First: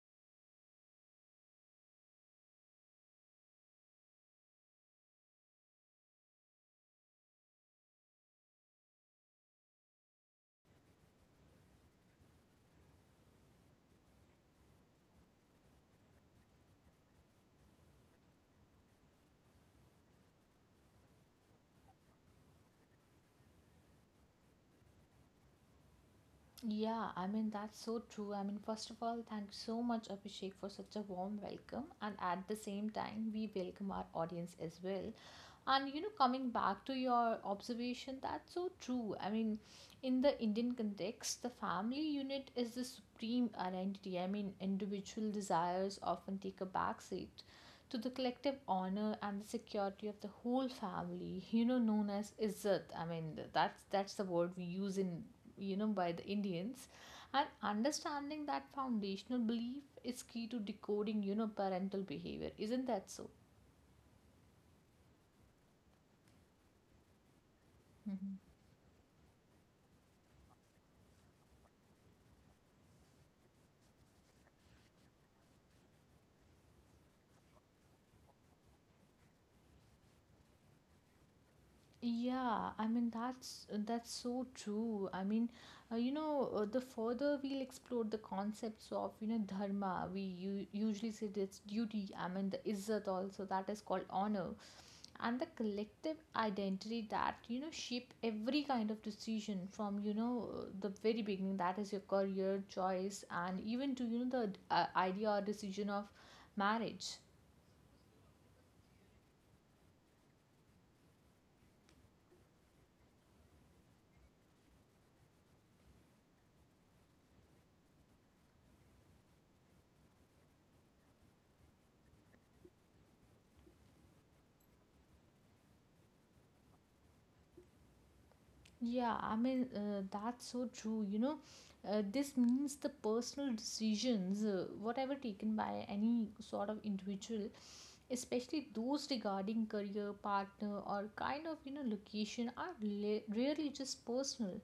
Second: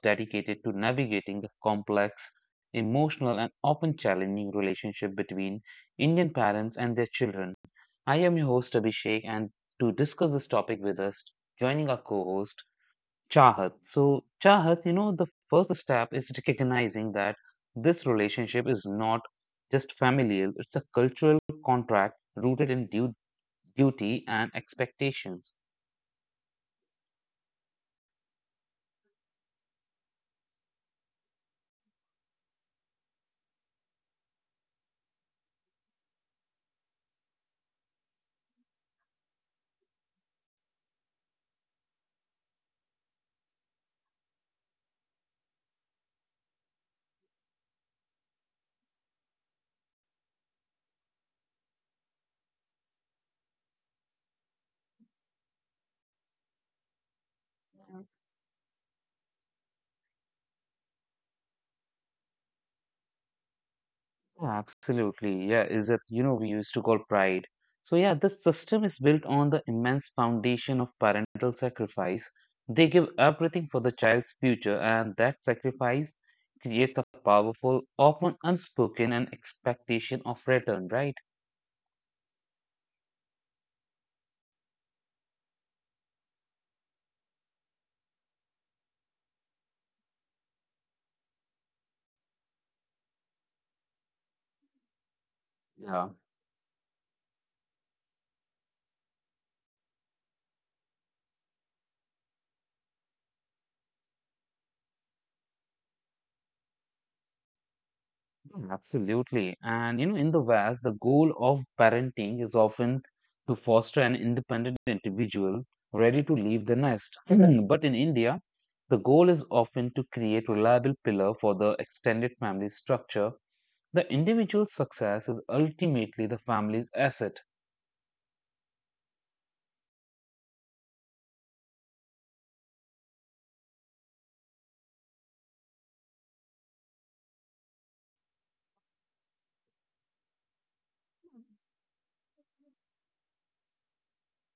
dedicated to navigating the complex, emotional, and often challenging relationship between Indian parents and their children. I am your host, Abhishek, and to discuss this topic with us, joining our co host, Chahat. So, Chahat, the first step is recognizing that this relationship is not just familial, it's a cultural contract rooted in duty and expectations. Yeah, I mean, that's so true. I mean, first of all, thank you so much, Abhishek, for such a warm welcome. And at the same time, we welcome our audience as well. And, you know, coming back to your observation, that's so true. I mean, in the Indian context, the family unit is the supreme identity. I mean, individual desires often take a backseat to the collective honor and the security of the whole family, you know, known as izzat. I mean, that's the word we use in, you know, by the Indians. And understanding that foundational belief is key to decoding, you know, parental behavior. Isn't that so? Yeah, absolutely. Yeah, is that, you know, we used to call pride. So, yeah, Mhm. this system is built on the immense foundation of parental sacrifice. They give everything for the child's future, and that sacrifice creates a powerful, often unspoken, an expectation of return, right? Yeah, I mean that's so true. I mean, you know, the further we'll explore the concepts of, you know, dharma. We usually say it's duty. I mean, the izzat also, that is called honor, and the collective Yeah. identity that, you know, shape every kind of decision from, you know, the very beginning, that is your career choice and even to, you know, the idea or decision of marriage. Mm, absolutely. And you know, in the West, the goal of parenting is often to foster an independent individual ready to leave the nest. Mhm. But in India, the goal is often to create reliable pillar for the extended family structure. The individual's success is ultimately the family's asset. Yeah, I mean that's so true, you know. This means the personal decisions, whatever taken by any sort of individual, especially those regarding career, partner, or kind of, you know, location, are rarely just personal.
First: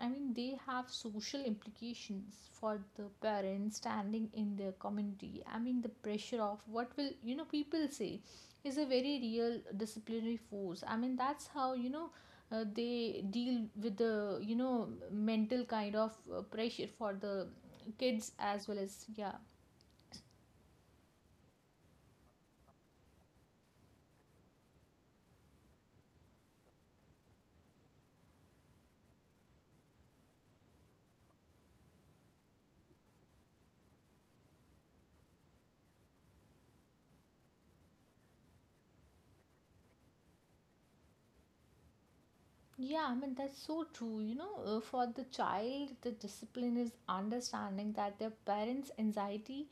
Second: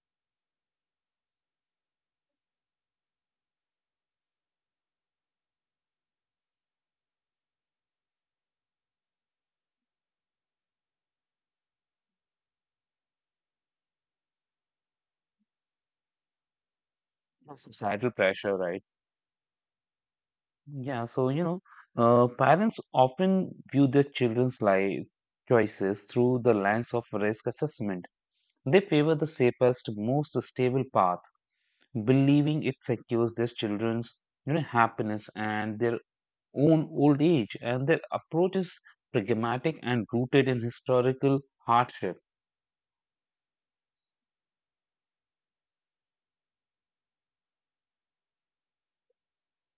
I mean, they have social implications for the parents standing in their community. I mean, the pressure of what will, you know, people say is a very real disciplinary force. I mean, that's how, you know, they deal with the, you know, mental kind of pressure for the The societal kids pressure, as well right? as, yeah. Yeah, so you know, parents often view their children's life choices through the lens of risk assessment. They favor the safest, most stable path, believing it secures their children's, you know, happiness and their own old age. And their approach is pragmatic and rooted in historical hardship. Yeah, I mean, that's so true. You know, for the child, the discipline is understanding that their parents' anxiety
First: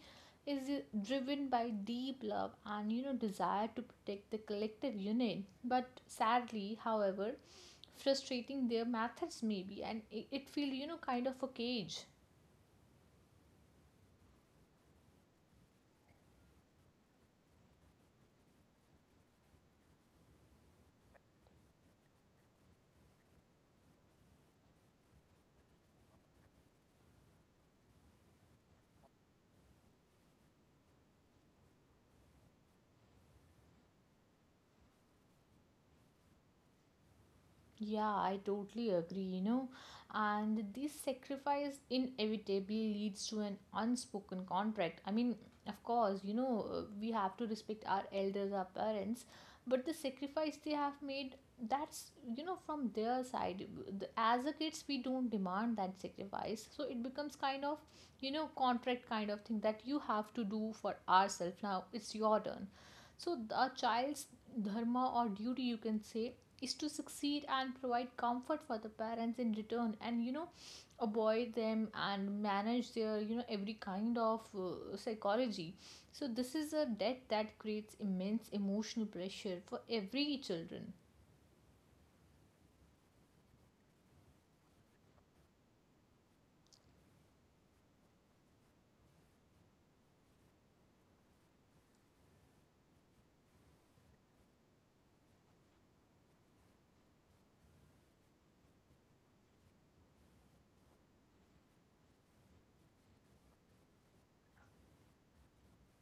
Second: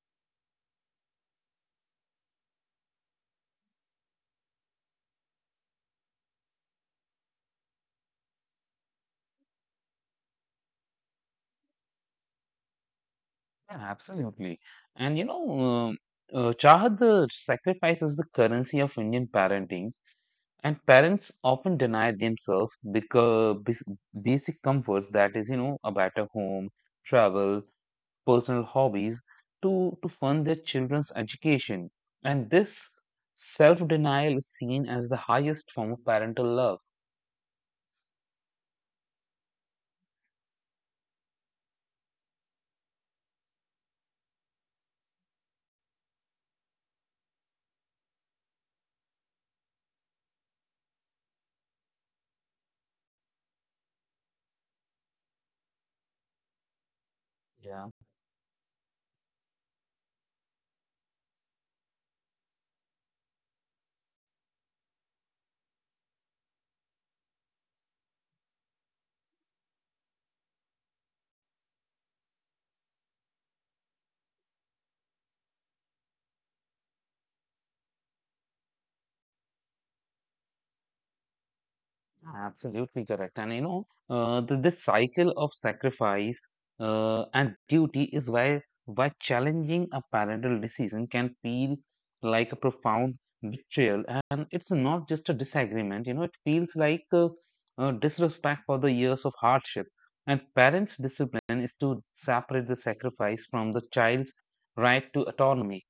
is driven by deep love and, you know, desire to protect the collective unit. But sadly, however, frustrating their methods maybe, and it feels, you know, kind of a cage. Yeah, absolutely. And you know, Chahat, the sacrifice is the currency of Indian parenting. And parents often deny themselves because basic comforts, that is, you know, a better home, travel, personal hobbies to, fund their children's education. And this self denial is seen as the highest form of parental love. Yeah, I totally agree, you know. And this sacrifice inevitably leads to an unspoken contract. I mean, of course, you know, we have to respect our elders, our parents, but the sacrifice they have made, that's, you know, from their side. As a kids, we don't demand that sacrifice. So it becomes kind of, Yeah. you know, contract kind of thing that you have to do for ourselves. Now it's your turn. So, the child's dharma or duty, you can say, is to succeed and provide comfort for the parents in return and, you know, avoid them and manage their, you know, every kind of psychology. So, this is a debt that creates immense emotional pressure for every children. Absolutely correct. And you know, this cycle of sacrifice and duty is why challenging a parental decision can feel like a profound betrayal. And it's not just a disagreement, you know, it feels like disrespect for the years of hardship. And parents' discipline is to separate the sacrifice from the child's right to autonomy.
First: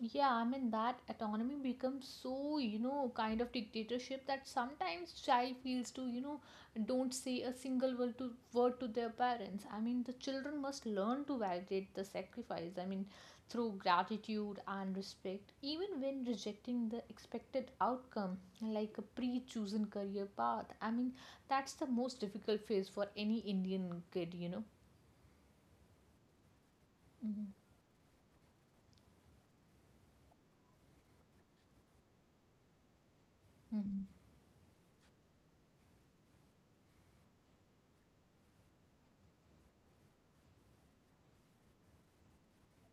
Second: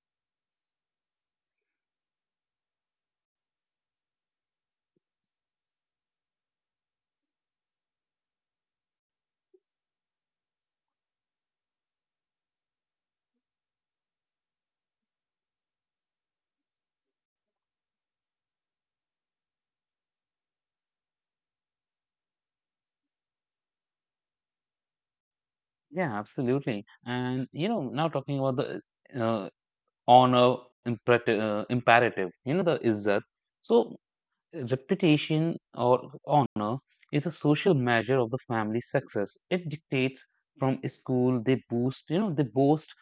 Yeah, I mean that autonomy becomes so, you know, kind of dictatorship that sometimes child feels to, you know, don't say a single word to their parents. I mean, the children must learn to validate the sacrifice. I mean, through gratitude and respect, even when rejecting the expected outcome, like a pre-chosen career path. I mean, that's the most difficult phase for any Indian kid, you know. Yeah, absolutely. And Mm-hmm. you know, now talking about the uh, honor imperative, you know, the izzat. So reputation or honor is a social measure of the family success. It dictates from school they boost you know they boast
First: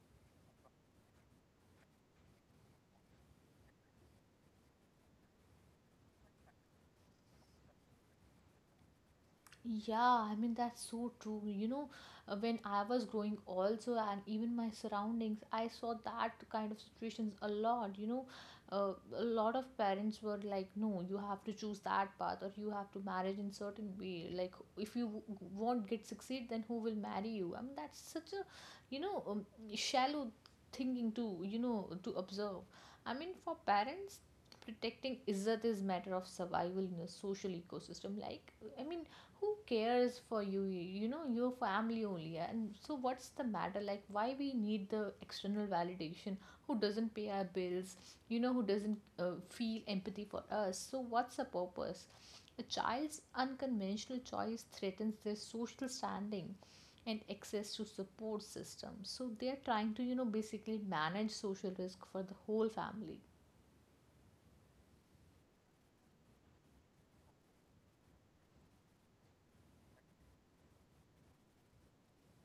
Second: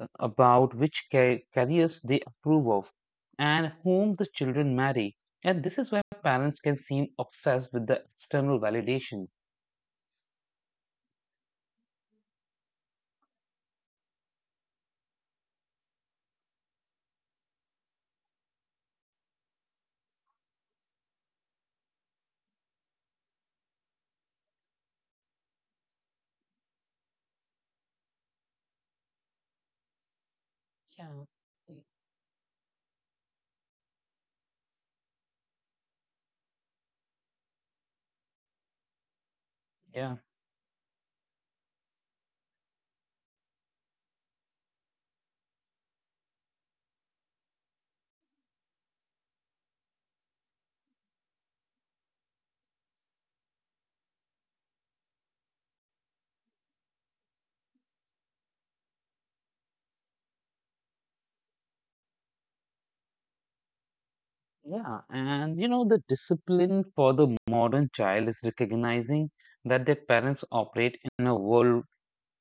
about which careers they approve of and whom the children marry. And this is where parents can seem obsessed with the external validation. Yeah, I mean, that's so true. You know, when I was growing also, and even my surroundings, I saw that kind of situations a lot. You know, a lot of parents were like, no, you have to choose that path or you have to marry in certain way. Like, if you won't get succeed, then who will marry you? I mean, that's such a, you know, shallow Yeah. thinking to, you know, to observe. I mean, for parents, protecting izzat is matter of survival in a social ecosystem. Like, I mean, who Yeah. cares for you, you know, your family only? And so what's the matter? Like, why we need the external validation? Who doesn't pay our bills, you know? Who doesn't feel empathy for us? So what's the purpose? A child's unconventional choice threatens their social standing and access to support systems, so they are trying to, you know, basically manage social risk for the whole family. Yeah, and you know, the discipline for the modern child is recognizing that their parents operate in a world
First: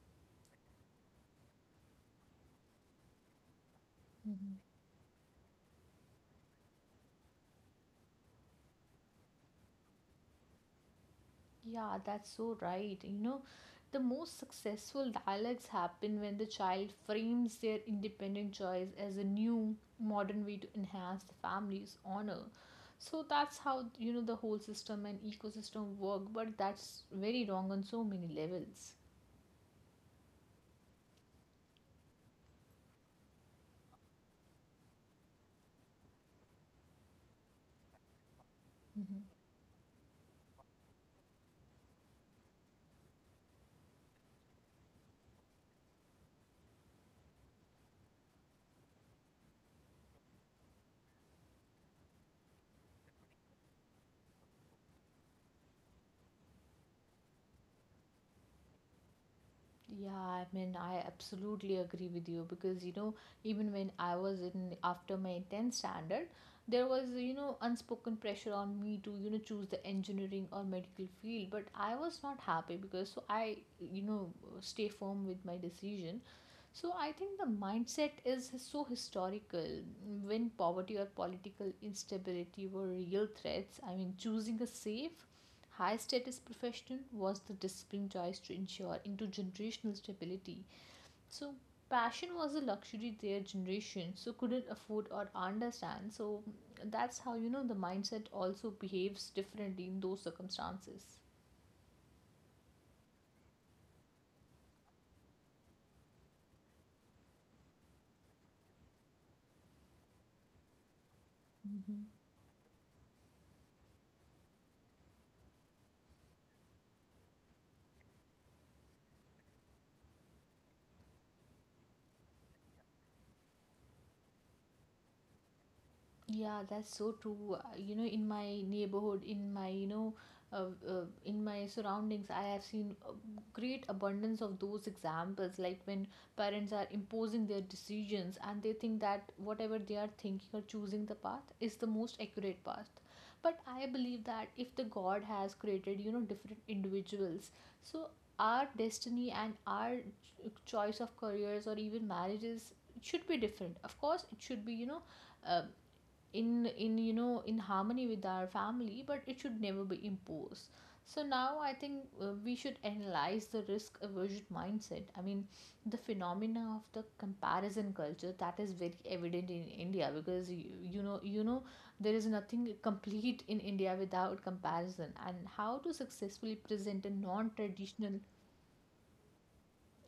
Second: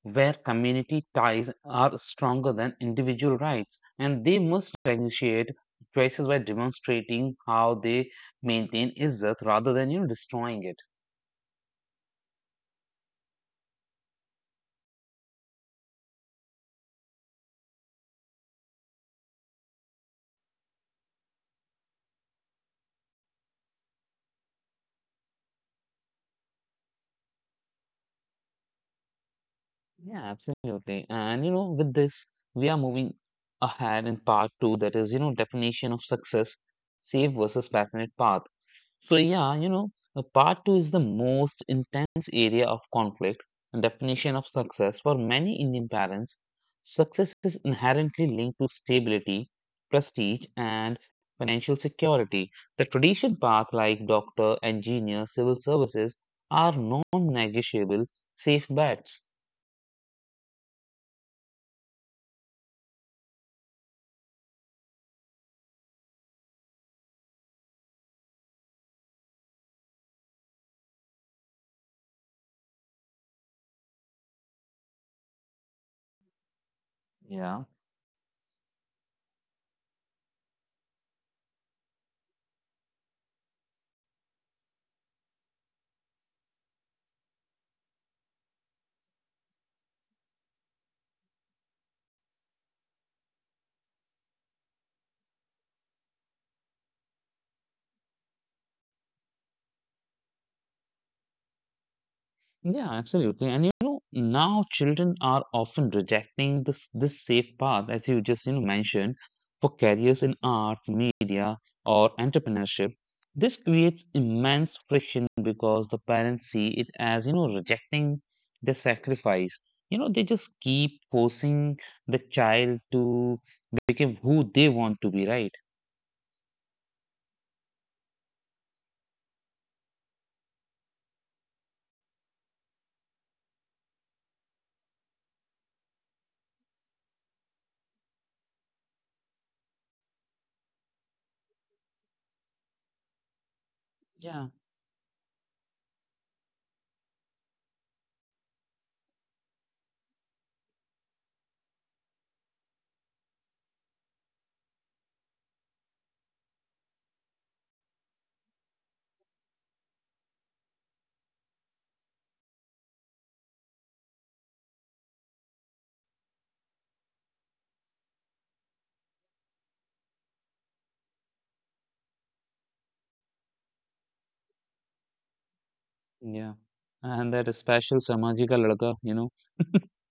where community ties are stronger than individual rights, and they Mm-hmm. must differentiate choices by demonstrating how they maintain izzat rather than, you know, destroying it. Yeah, that's so right, you know. The most successful dialogues happen when the child frames their independent choice as a new modern way to enhance the family's honor. So that's how, you know, the whole system and ecosystem work, but that's very wrong on so many levels. Yeah, absolutely. And you know, with this, we are moving ahead in part two, that is, you know, definition of success, safe versus passionate path. So Mm-hmm. yeah, you know, part two is the most intense area of conflict and definition of success for many Indian parents. Success is inherently linked to stability, prestige, and financial security. The traditional path like doctor, engineer, civil services are non-negotiable safe bets. Yeah, I mean, I absolutely agree with you because, you know, even when I was in after my 10th standard, there was, you know, unspoken pressure on me to, you know, choose the engineering or medical field, but I was not happy because so I, you know, stay firm with my decision. So I think the Yeah. mindset is so historical. When poverty or political instability were real threats, I mean, choosing a safe high status profession was the discipline choice to ensure into generational stability. So passion was a luxury their generation so couldn't afford or understand. So that's how, you know, the mindset also behaves differently in those circumstances. Yeah, absolutely. And you know, now children are often rejecting this safe path, as you just, you know, mentioned, for careers in arts, media, Mhm. or entrepreneurship. This creates immense friction because the parents see it as, you know, rejecting the sacrifice. You know, they just keep forcing the child to become who they want to be, right? Yeah, that's so true. You know, in my neighborhood, in my, you know, in my surroundings, I have seen a great abundance of those examples. Like when parents are imposing their decisions and they think that whatever they are thinking or choosing the path is the most accurate path. But I believe that Yeah, if the God has created, you know, different individuals, so our destiny and our choice of careers or even marriages should be different. Of course, it should be, you know, uh, in, you know, in harmony with our family, but it should never be imposed. So now I think, we should analyze the risk aversion mindset. I mean, the phenomena of the comparison culture, that is very evident in India, because you know, there is nothing complete in India without comparison, and how to yeah. successfully present a And non that special traditional. Samaji ka ladka, you know.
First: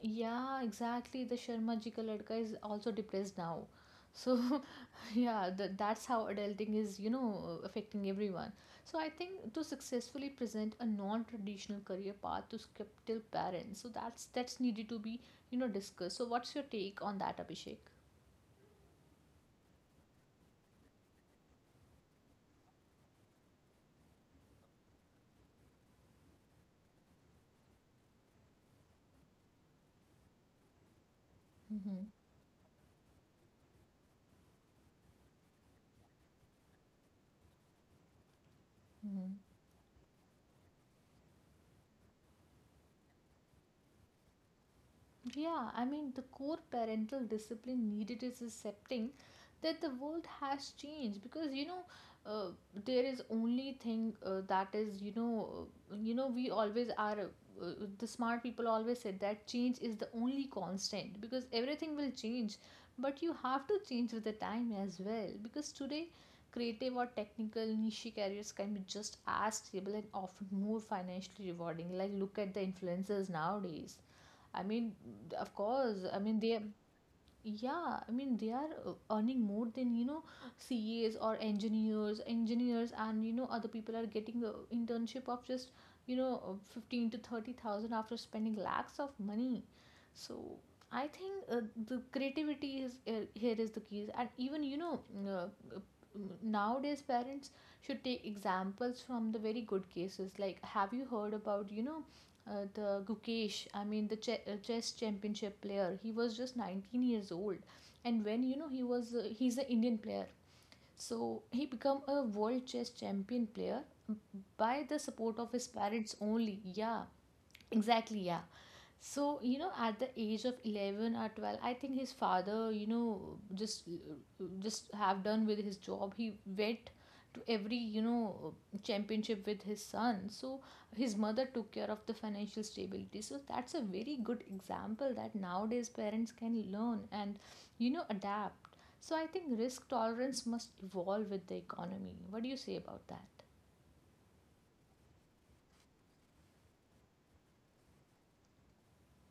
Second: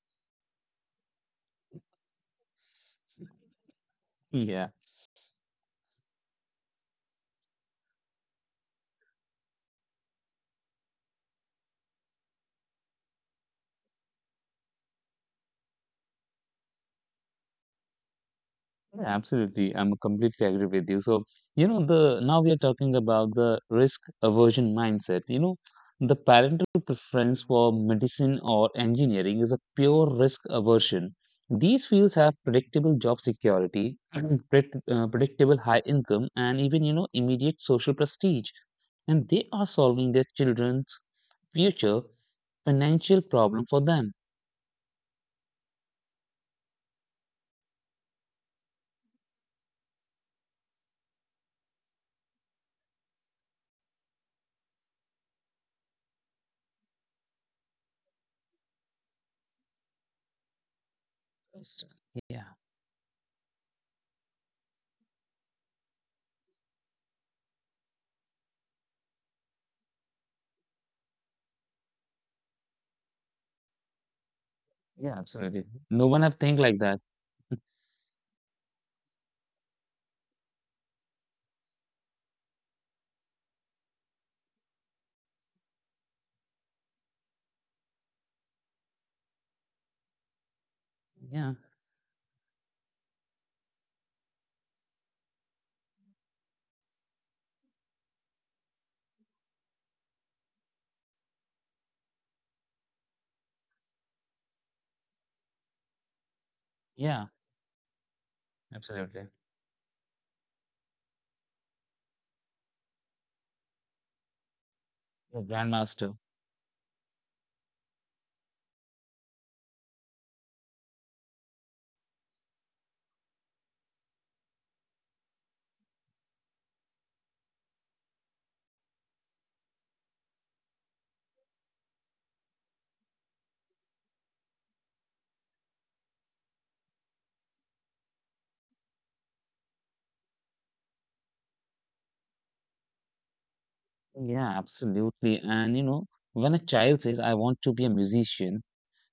Yeah, exactly. The Sharma ji ka ladka is also depressed now. So, Yeah. yeah, that's how adulting is, you know, affecting everyone. So, I think to successfully present a non-traditional career path to skeptical parents, so that's needed to be, you know, discussed. So, what's your take on that, Abhishek? Yeah, absolutely. I'm completely agree with you. So, you know, the now we are talking about the risk aversion mindset. You know, the parental preference for medicine or engineering is a pure risk aversion. Mm-hmm. These fields have predictable job security, predictable high income, and even, you know, immediate social prestige. Mm-hmm. And they are solving their children's future financial problem for them. Yeah, I mean, the core parental discipline needed is accepting that the world has changed, because, you know, uh, there is only thing that is, you know, you know, we always are the smart people always said that change is the only constant, because Yes. everything will change, Yeah, but you have to change with the time as well, because today creative or technical niche careers can be just as stable and often more financially rewarding, like look at the influencers nowadays. I mean, yeah, of absolutely. course. I No one mean, have they, think like that. yeah, I mean, they are earning more than, you know, CAs or engineers, and, you know, other people are getting the internship of just, you know, 15 to 30,000 after spending lakhs of money. So I think, Yeah, the creativity is here is the key. And even, you know, uh, uh, nowadays parents should take examples from the very good cases. Like, have you heard about, you know, the Gukesh, I mean the chess championship player. He was just 19 years yeah. old, and when, you know, he was Absolutely. he's an Indian player, so he become a world chess champion player by the support of Your his grandmas parents too. only. Yeah, exactly, yeah. So, you know, at the age of 11 or 12, I think his father, you know, just have done with his job. He went to every, you know, championship with his son. So, his mother took care of the financial stability. So, that's a very good example that nowadays parents can learn and, you know, adapt. So, I think risk tolerance must evolve with the economy. What do you say about that? Yeah, absolutely. And you know, when a child says, I want to be a musician,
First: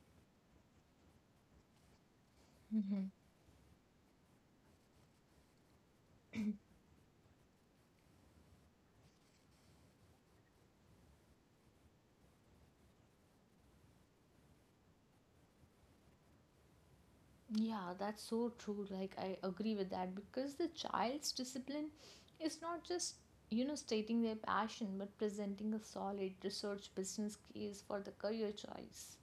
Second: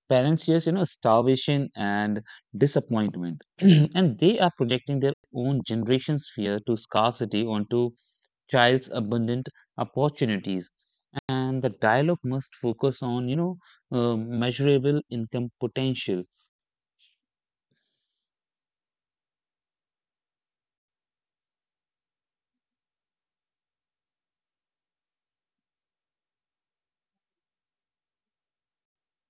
parents hear, you know, starvation and disappointment. And they are projecting their own generation's fear to scarcity onto child's abundant opportunities. And the dialogue must focus on, you know, measurable income potential. Yeah, that's so true. Like, I agree with that because the child's discipline is not just, you know, stating their passion, but presenting a solid research business case for the career choice.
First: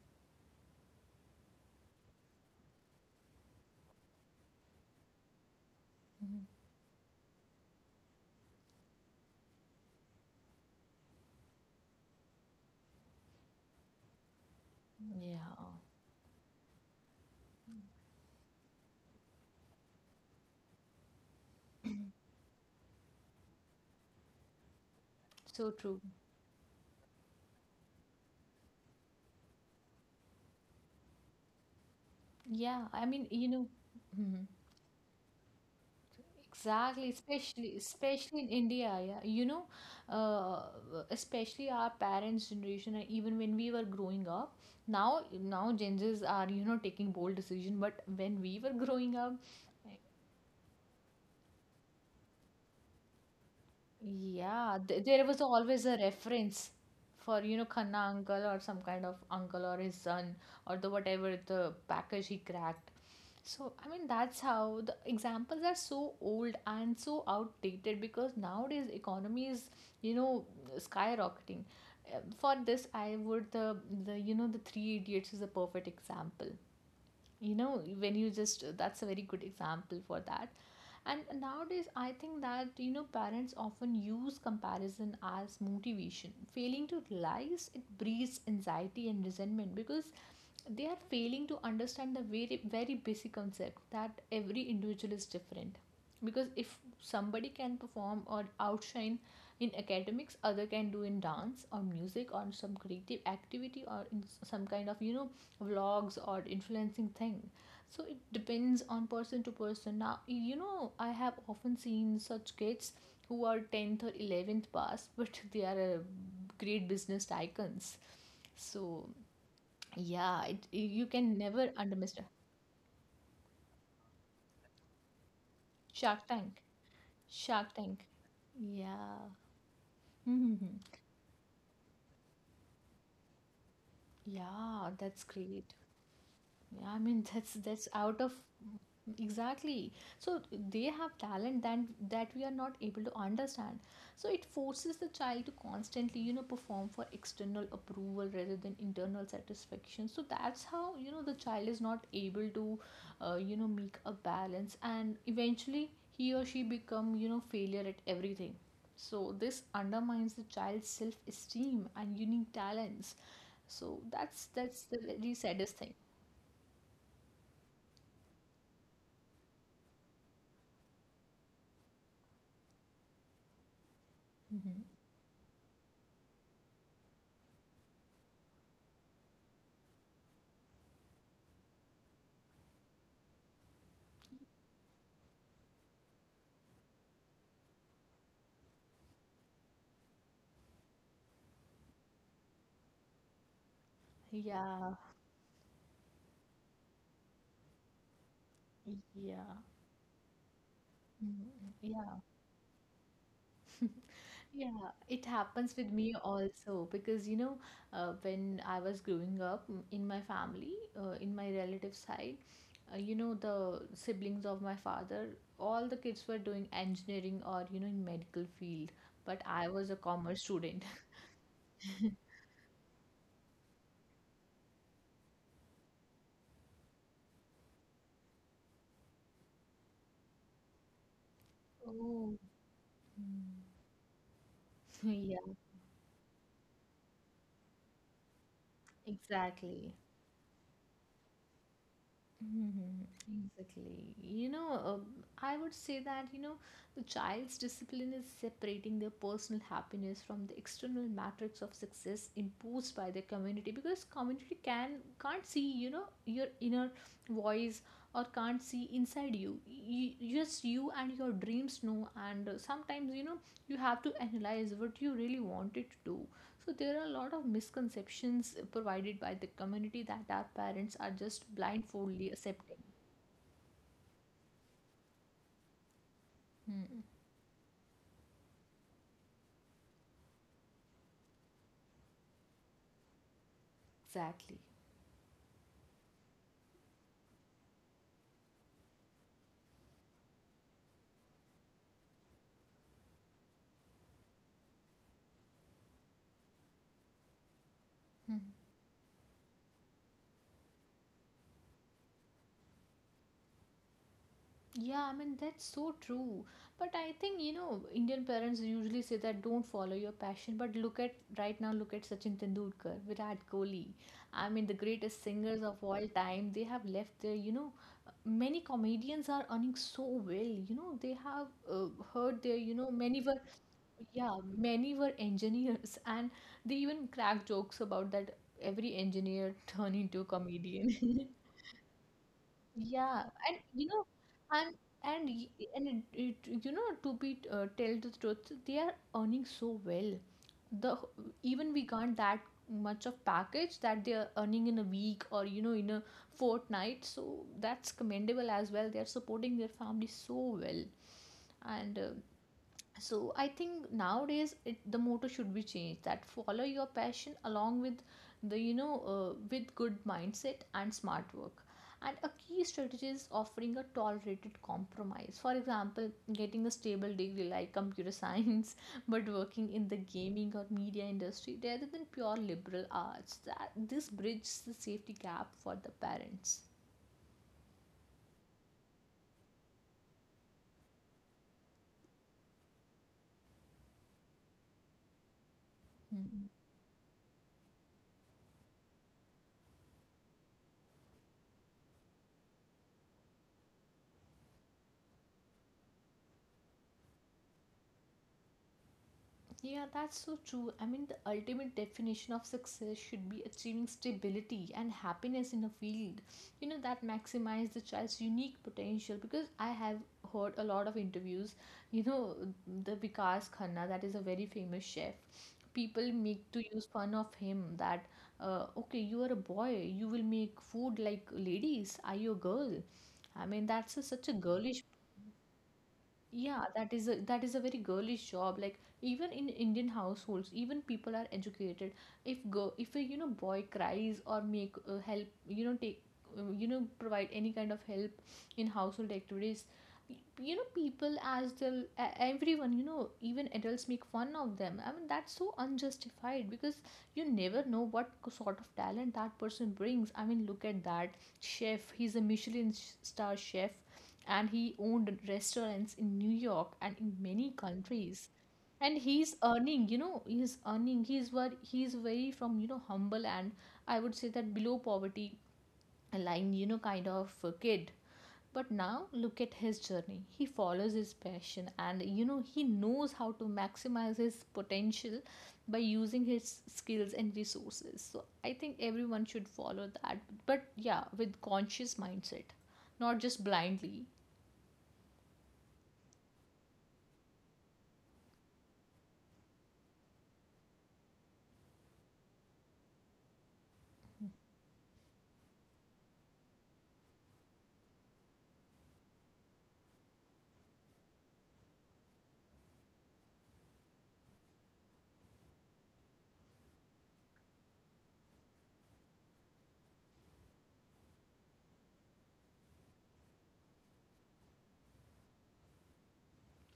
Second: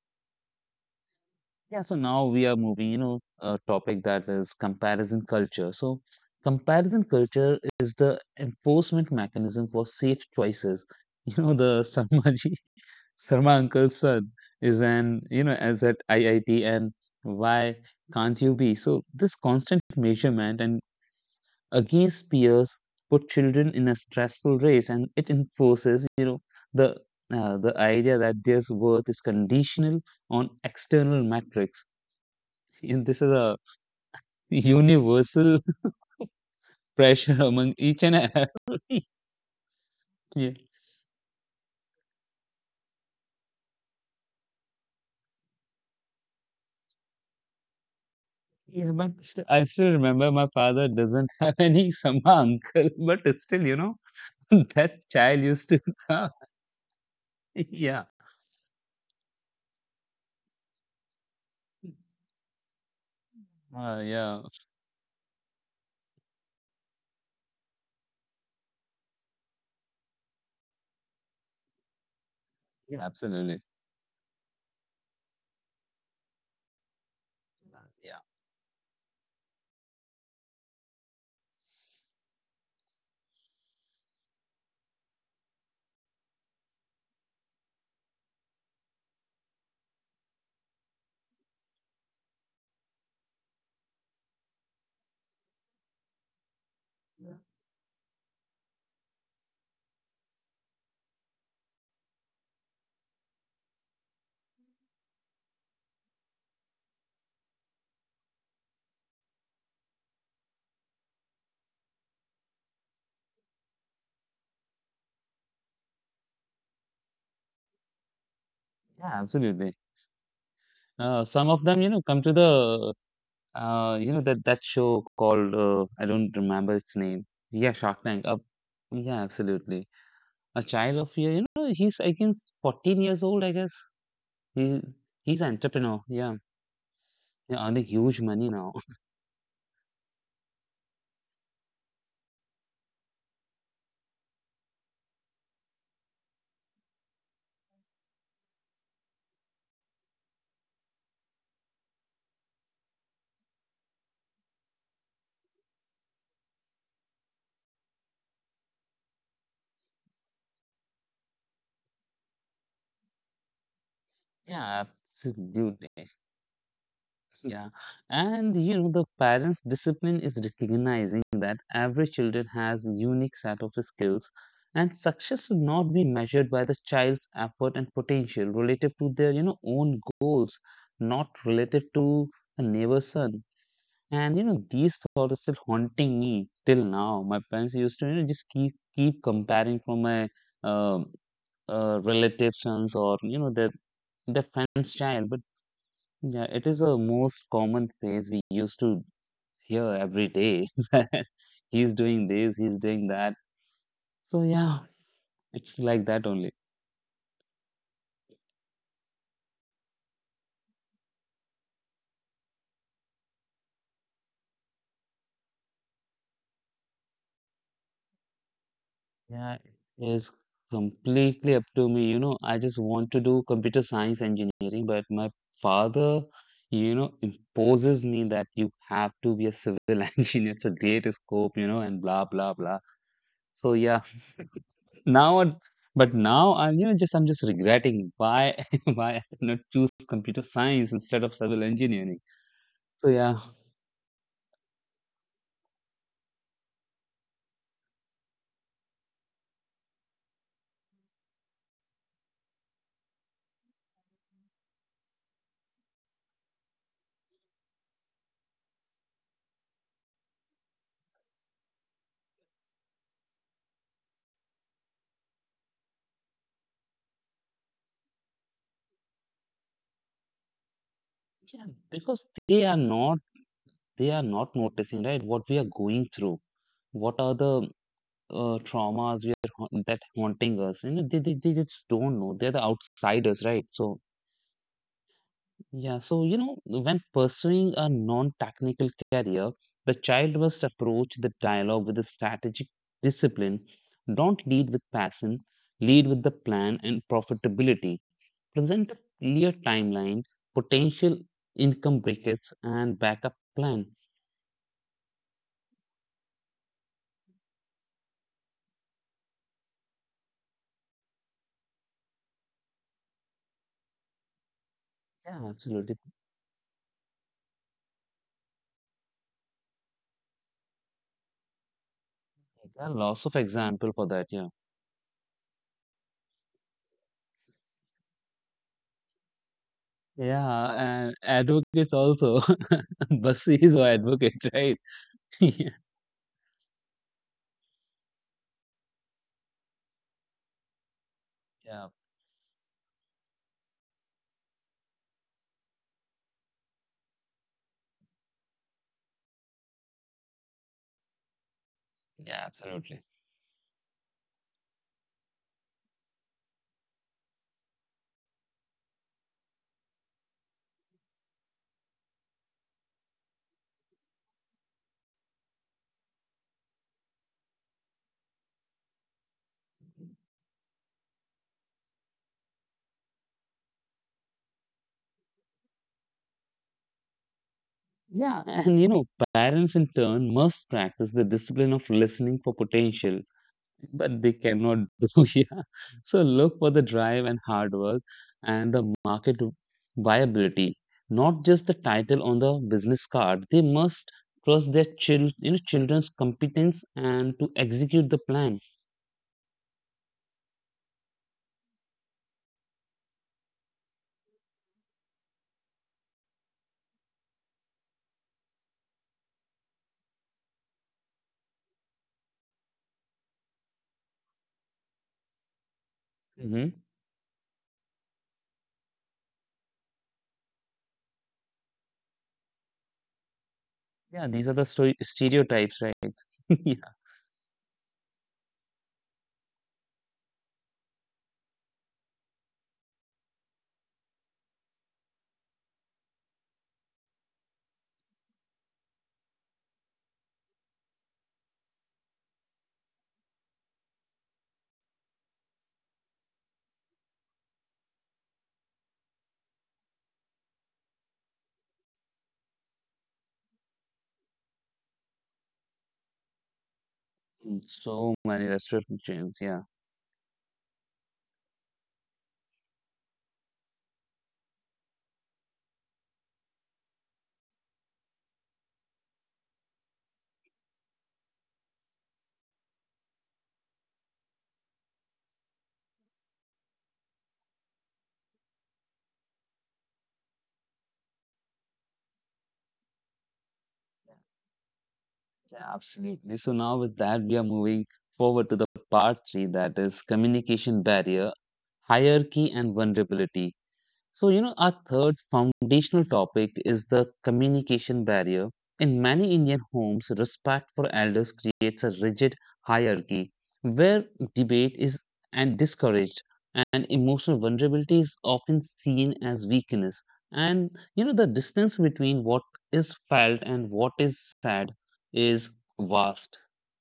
Yeah, so now we are moving, you know, a topic that is comparison culture. So, Mhm. comparison culture is the enforcement mechanism for safe choices. You know, the Sarma uncle's son is an, Yeah, you know, as at IIT, and why can't you be? So, this constant measurement and against peers put children in a stressful race, and it so true. enforces, you know, the the idea that their worth is conditional on external metrics. Yeah, I And this mean, is you a know, universal exactly, pressure especially among each and especially in India, every. yeah. You know, Yeah. uh, especially our parents' generation, and even when we were growing up, now now Gen Zs are, you know, taking bold decision. But when we were Yeah, but growing up, I still remember my father doesn't have any Sama uncle, but it's still, you know, yeah, that there was child used to always a come. reference for, you know, Khanna Yeah. uncle or some kind of uncle or his son or the whatever the package he cracked. So, I mean, that's Yeah. how the examples are so old and so outdated because nowadays economy is, you know, skyrocketing. For this, Yeah. I would Absolutely. the the Three Idiots is a perfect example. You know when Yeah. you just That's a very good example for that. And nowadays I think that, you know, parents often use comparison as motivation, failing to realize it breeds anxiety and resentment, because they are failing to understand the very basic concept that every individual is different. Because if somebody can perform or outshine in academics, other can do in dance or music or some creative activity, or in some kind of, you know, vlogs or influencing thing. So it depends on person to person. Now, you know, I have often seen such kids who are 10th or 11th pass but they are, great business icons. So Yeah, absolutely. yeah, you can Some of never them, you know, come to underestimate. the, you know, that, that show called, I Shark don't Tank. remember its name. Yeah, Shark Shark Tank. Tank. Yeah, Yeah. absolutely. Hmm. A child of, here, you know, he's, I guess, 14 years old, I guess. He's Yeah, that's he's an great. entrepreneur. Yeah, Yeah, I mean that's yeah, earning huge out of money now. exactly. So they have talent that we are not able to understand. So it forces the child to constantly, you know, perform for external approval rather than internal satisfaction. So that's how, you know, the child is not able to, you know, make a balance, and eventually he or she become, you know, failure at everything. So this undermines the child's self-esteem and unique talents. So that's Yeah, that's the very saddest thing. absolutely. Yeah, and you know the parents' discipline is recognizing that every children has unique set of skills, Mhm. and success should not be measured by the child's effort and potential relative to their, you know, own goals, not relative to a neighbor's son. And you know these thoughts are still haunting me till now. My parents used to, you know, just keep comparing from my um relatives or, you know, their friend's Yeah, child. But yeah, it is a most common phrase we used to yeah, hear every day that Mhm, he's doing yeah. this, he's doing that. So yeah, Yeah. It it's happens with like me that only. also, because you know, when I was growing up in my family, in my relative side, you know, the siblings of my father, all the kids were doing engineering or, you know, in medical field, but Yeah, I was a it is commerce student. completely up to me. You know, I just want to do computer science engineering, but my father, you know, imposes me that you have to be a civil engineer. It's a greater scope, you know, and blah Oh. blah blah. Mm. So yeah. now Yeah, it- but now I'm, you know, just I'm just regretting why why I did not choose exactly. computer science instead of civil engineering. Mhm. So yeah. Exactly. You know, I would say that, you know, the child's discipline is separating their personal happiness from the external matrix of success imposed by the community, because community can't see, you know, your inner voice, or can't see inside you. Just you and your dreams know, and sometimes, you know, you have to analyze what you really wanted to do. So there are a lot of misconceptions provided by the community that our parents are just Yeah, because blindfoldly they are accepting. not they are not noticing, right, what we are going through, Hmm. what are the traumas we are that haunting us. You know, they just don't know, they're the outsiders, right? So Exactly. yeah, so you know, when pursuing a non-technical career, the child must approach the dialogue with a strategic discipline. Don't lead with passion, lead with the plan and profitability. Hmm. Present a clear timeline, potential income brackets, and backup plan. Yeah, I mean that's so true. But I think, you know, Indian parents usually say that don't follow your passion. But look at right now, look at Sachin Tendulkar, Virat Kohli. I mean the greatest Yeah, singers of absolutely. all time. They have left their, you know, many comedians are earning so well. You know they have, heard their, you There are know, lots many of were. example for that, Yeah, yeah. many were engineers, and they even crack jokes about that, every engineer turned into a Yeah, comedian. and advocates also. Yeah, Busy and is our you know, advocate, right? and Yeah, and you know, to be tell the truth, they are earning so well. The even we got that much of package that they are earning in a week, or you know, in a fortnight. So that's commendable as well. They are supporting their family so well, and yeah, absolutely. so I think nowadays the motto should be changed, that follow your passion along with the you know, with good mindset and smart work. And a key strategy is offering a tolerated compromise, for example getting a stable degree like computer science but working in the gaming or media industry rather than pure liberal arts. That this bridges the safety gap for the parents. Yeah, and you know, parents in turn must practice the discipline of listening for potential, but they cannot do. Yeah. So Hmm. look for the drive and hard work and the market viability, not just the title on the business card. They must trust their child, you know, children's competence and to execute the plan. Yeah, that's so true. I mean, the ultimate definition of success should be achieving stability and happiness in a field, you know, that maximize the child's unique potential. Because I have heard a lot of interviews, you know, the Vikas Khanna, that is a very famous chef. People make to Hmm. use fun of him that, okay, you are a boy, you will make food like ladies. Are you a girl? I mean, that's a, such Yeah, a these are the girlish. Stereotypes, right? Yeah, Yeah. that is a very girlish job. Like even in Indian households, even people are educated. If a, you know, boy cries, or make help, you know, take you know, provide any kind of help in household activities, you know, people as the everyone, you know, even adults make fun of them. I mean that's so unjustified, because you never know what sort of talent that person brings. I mean, look at that chef, he's a Michelin star chef, and he owned restaurants in New York and in many So countries. many And restaurant chains. Yeah. He's earning, he's very from, you know, humble, and I would say that below poverty line, you know, kind of a kid. But now look at his journey. He follows his passion, and you know, he knows how to maximize his potential by using his skills and resources. So I think everyone should follow that. But yeah, with conscious mindset, not just blindly. Yeah, absolutely. So now with that, we are moving forward to the part three, that is communication barrier, hierarchy and vulnerability. So, you know, our third foundational topic is the communication barrier. In many Indian homes, respect for elders creates a rigid hierarchy where debate is and discouraged and emotional vulnerability is often seen as weakness. And you know, the distance between what is felt and what is said is vast.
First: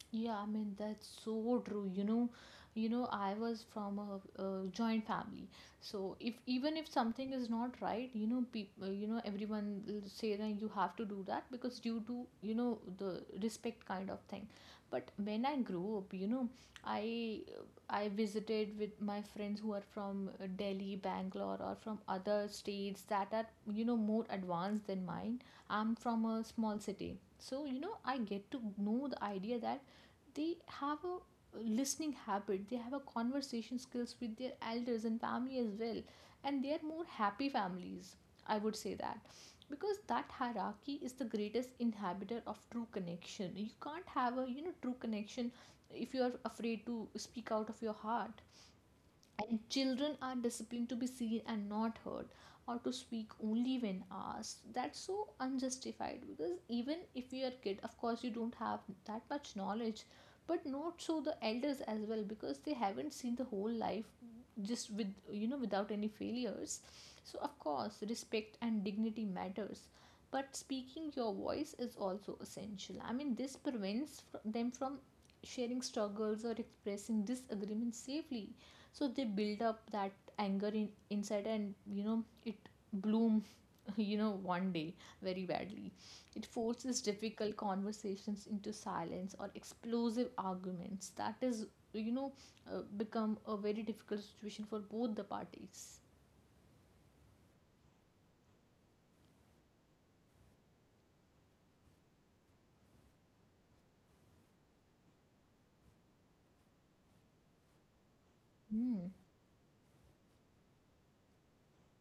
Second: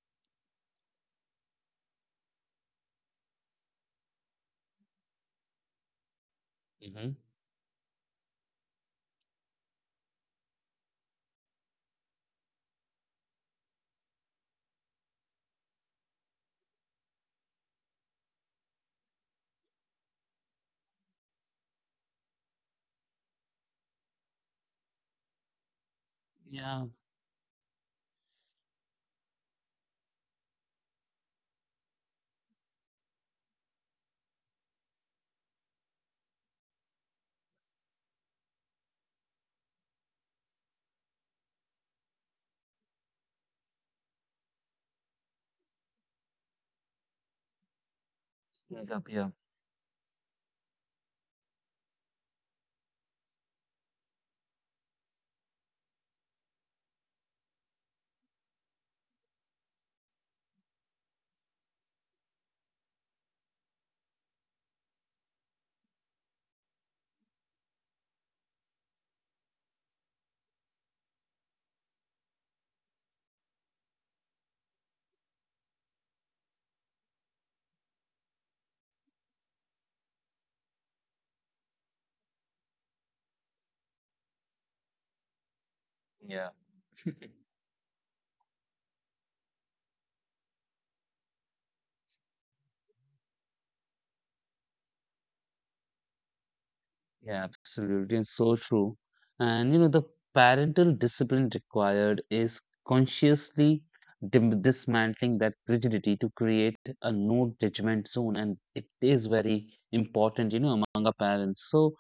Yeah, I mean that's so true. You know, I was from a, joint family. So if even if Hmm. something is not right, you know, people, you know, everyone will say that you have to do that, because due to, you know, the respect kind of thing. But when I grew up, you know, I I visited with my friends who are from, Delhi, Bangalore, or from other states that are, you know, more advanced than mine. I'm from a small Yeah, city. So, you know, I get to know the idea that they have a listening habit, they have a conversation skills with their elders and family as well, and they are more happy families, I would say that, because that hierarchy is the greatest inhibitor of true connection. You can't have a, you know, true connection if you are afraid to speak out of your heart. sneak up here. And children are disciplined to be seen and not heard, or to speak only when asked. That's so unjustified, because even if you are a kid, of course you don't have that much knowledge, but not so the elders as well, because they haven't seen the whole life just with, you know, without any failures. So of course respect and dignity matters, but speaking your voice is also essential. I mean, this prevents them from sharing struggles or expressing disagreements safely. So they build up that anger inside, and you know, it bloom you know, one day very badly. It Yeah. forces difficult conversations into silence or explosive arguments, that is, you know, become a very difficult situation for both the parties. Yeah, absolutely. And so true. And you know, the parental discipline required is consciously dim dismantling that rigidity to create a no judgment zone. And it Hmm. is very important, you know, among our parents. So